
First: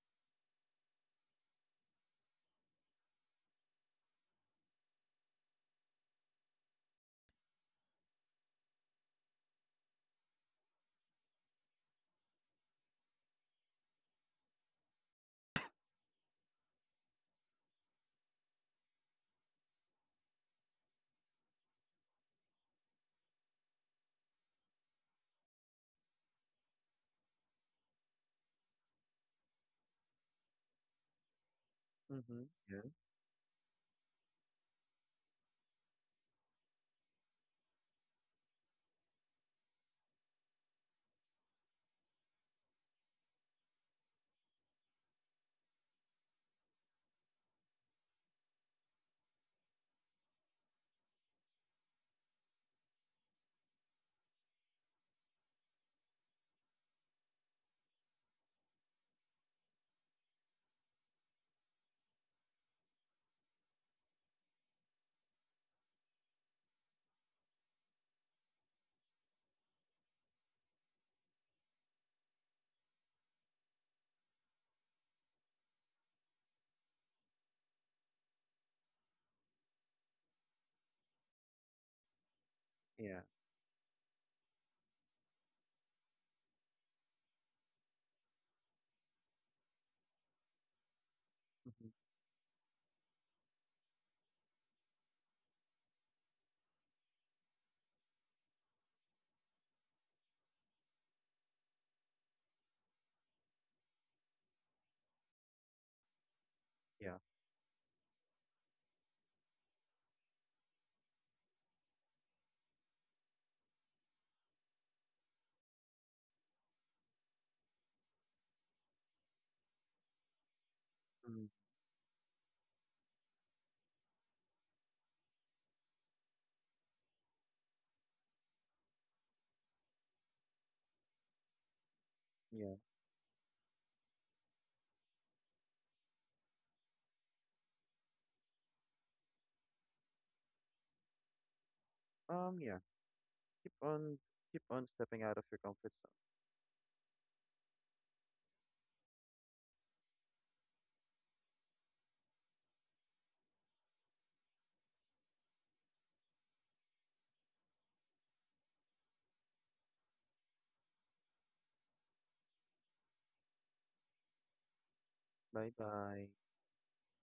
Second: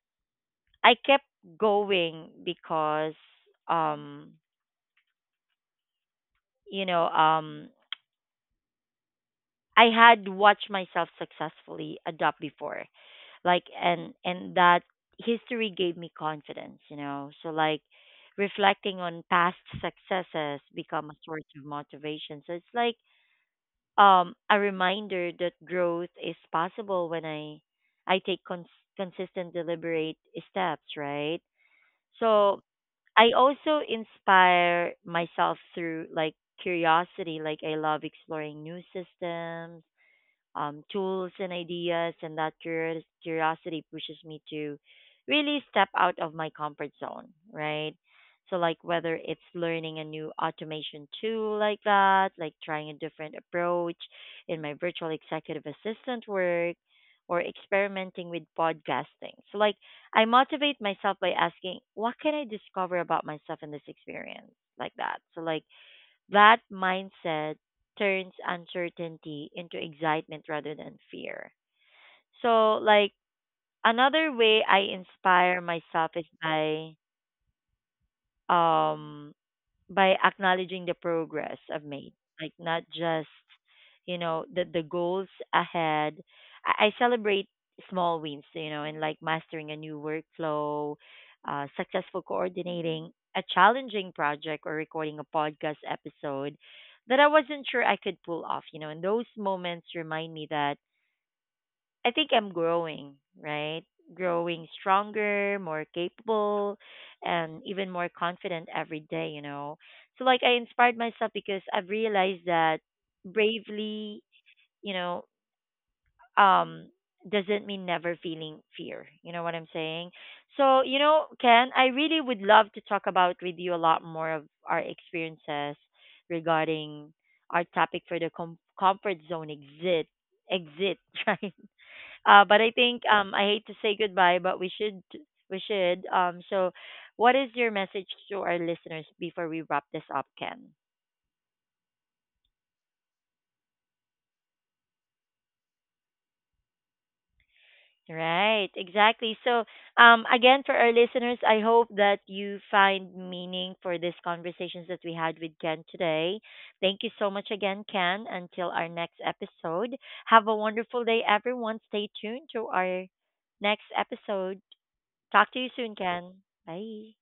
A: I kept going because um you know, um I had watched myself successfully adopt before. Like and that history gave me confidence, you know. So like reflecting on past successes become a source of motivation. So it's like a reminder that growth is possible when I take consistent, deliberate steps, right?
B: Mm-hmm.
A: So
B: Yeah,
A: I also inspire myself through like curiosity, like I love exploring new systems, tools and ideas, and that curiosity pushes me to really step out of my comfort zone, right? So, like whether it's learning a new automation tool like that, like trying a different approach in my virtual executive assistant work, or experimenting with podcasting. So, like, I motivate myself by asking, what can I discover about myself in this experience? Like that. So, like, that mindset turns uncertainty into excitement rather than fear. So like another way I inspire myself is um by acknowledging the progress I've made, like not
B: yeah.
A: just you know the goals ahead. I celebrate small wins, you know, and like mastering a new workflow,
B: Mm-hmm.
A: successful coordinating a challenging project or recording a podcast episode that I wasn't sure I could pull off, you know. And those moments remind me that I think I'm growing, right? Growing stronger, more capable,
B: Yeah.
A: and even more confident every day, you know. So, like, I inspired myself because I've realized that bravely, you know, um, doesn't mean never feeling fear. You know what I'm saying? So, you know,
B: Mm.
A: Ken, I really would love to talk about with you a lot more of our experiences regarding our topic for the comfort zone exit, (laughs) right? But I
B: Yeah.
A: think I hate to say goodbye, but we should. So, what is your message to our listeners before we wrap this up, Ken?
B: Yeah. Keep on stepping out of your comfort zone.
A: Right, exactly. So, again, for our listeners, I hope that you find meaning for these conversations that we had with Ken today. Thank you so much again, Ken. Until our next episode, have a wonderful day, everyone. Stay tuned to our next episode. Talk to you
B: Bye
A: soon,
B: bye.
A: Ken. Bye.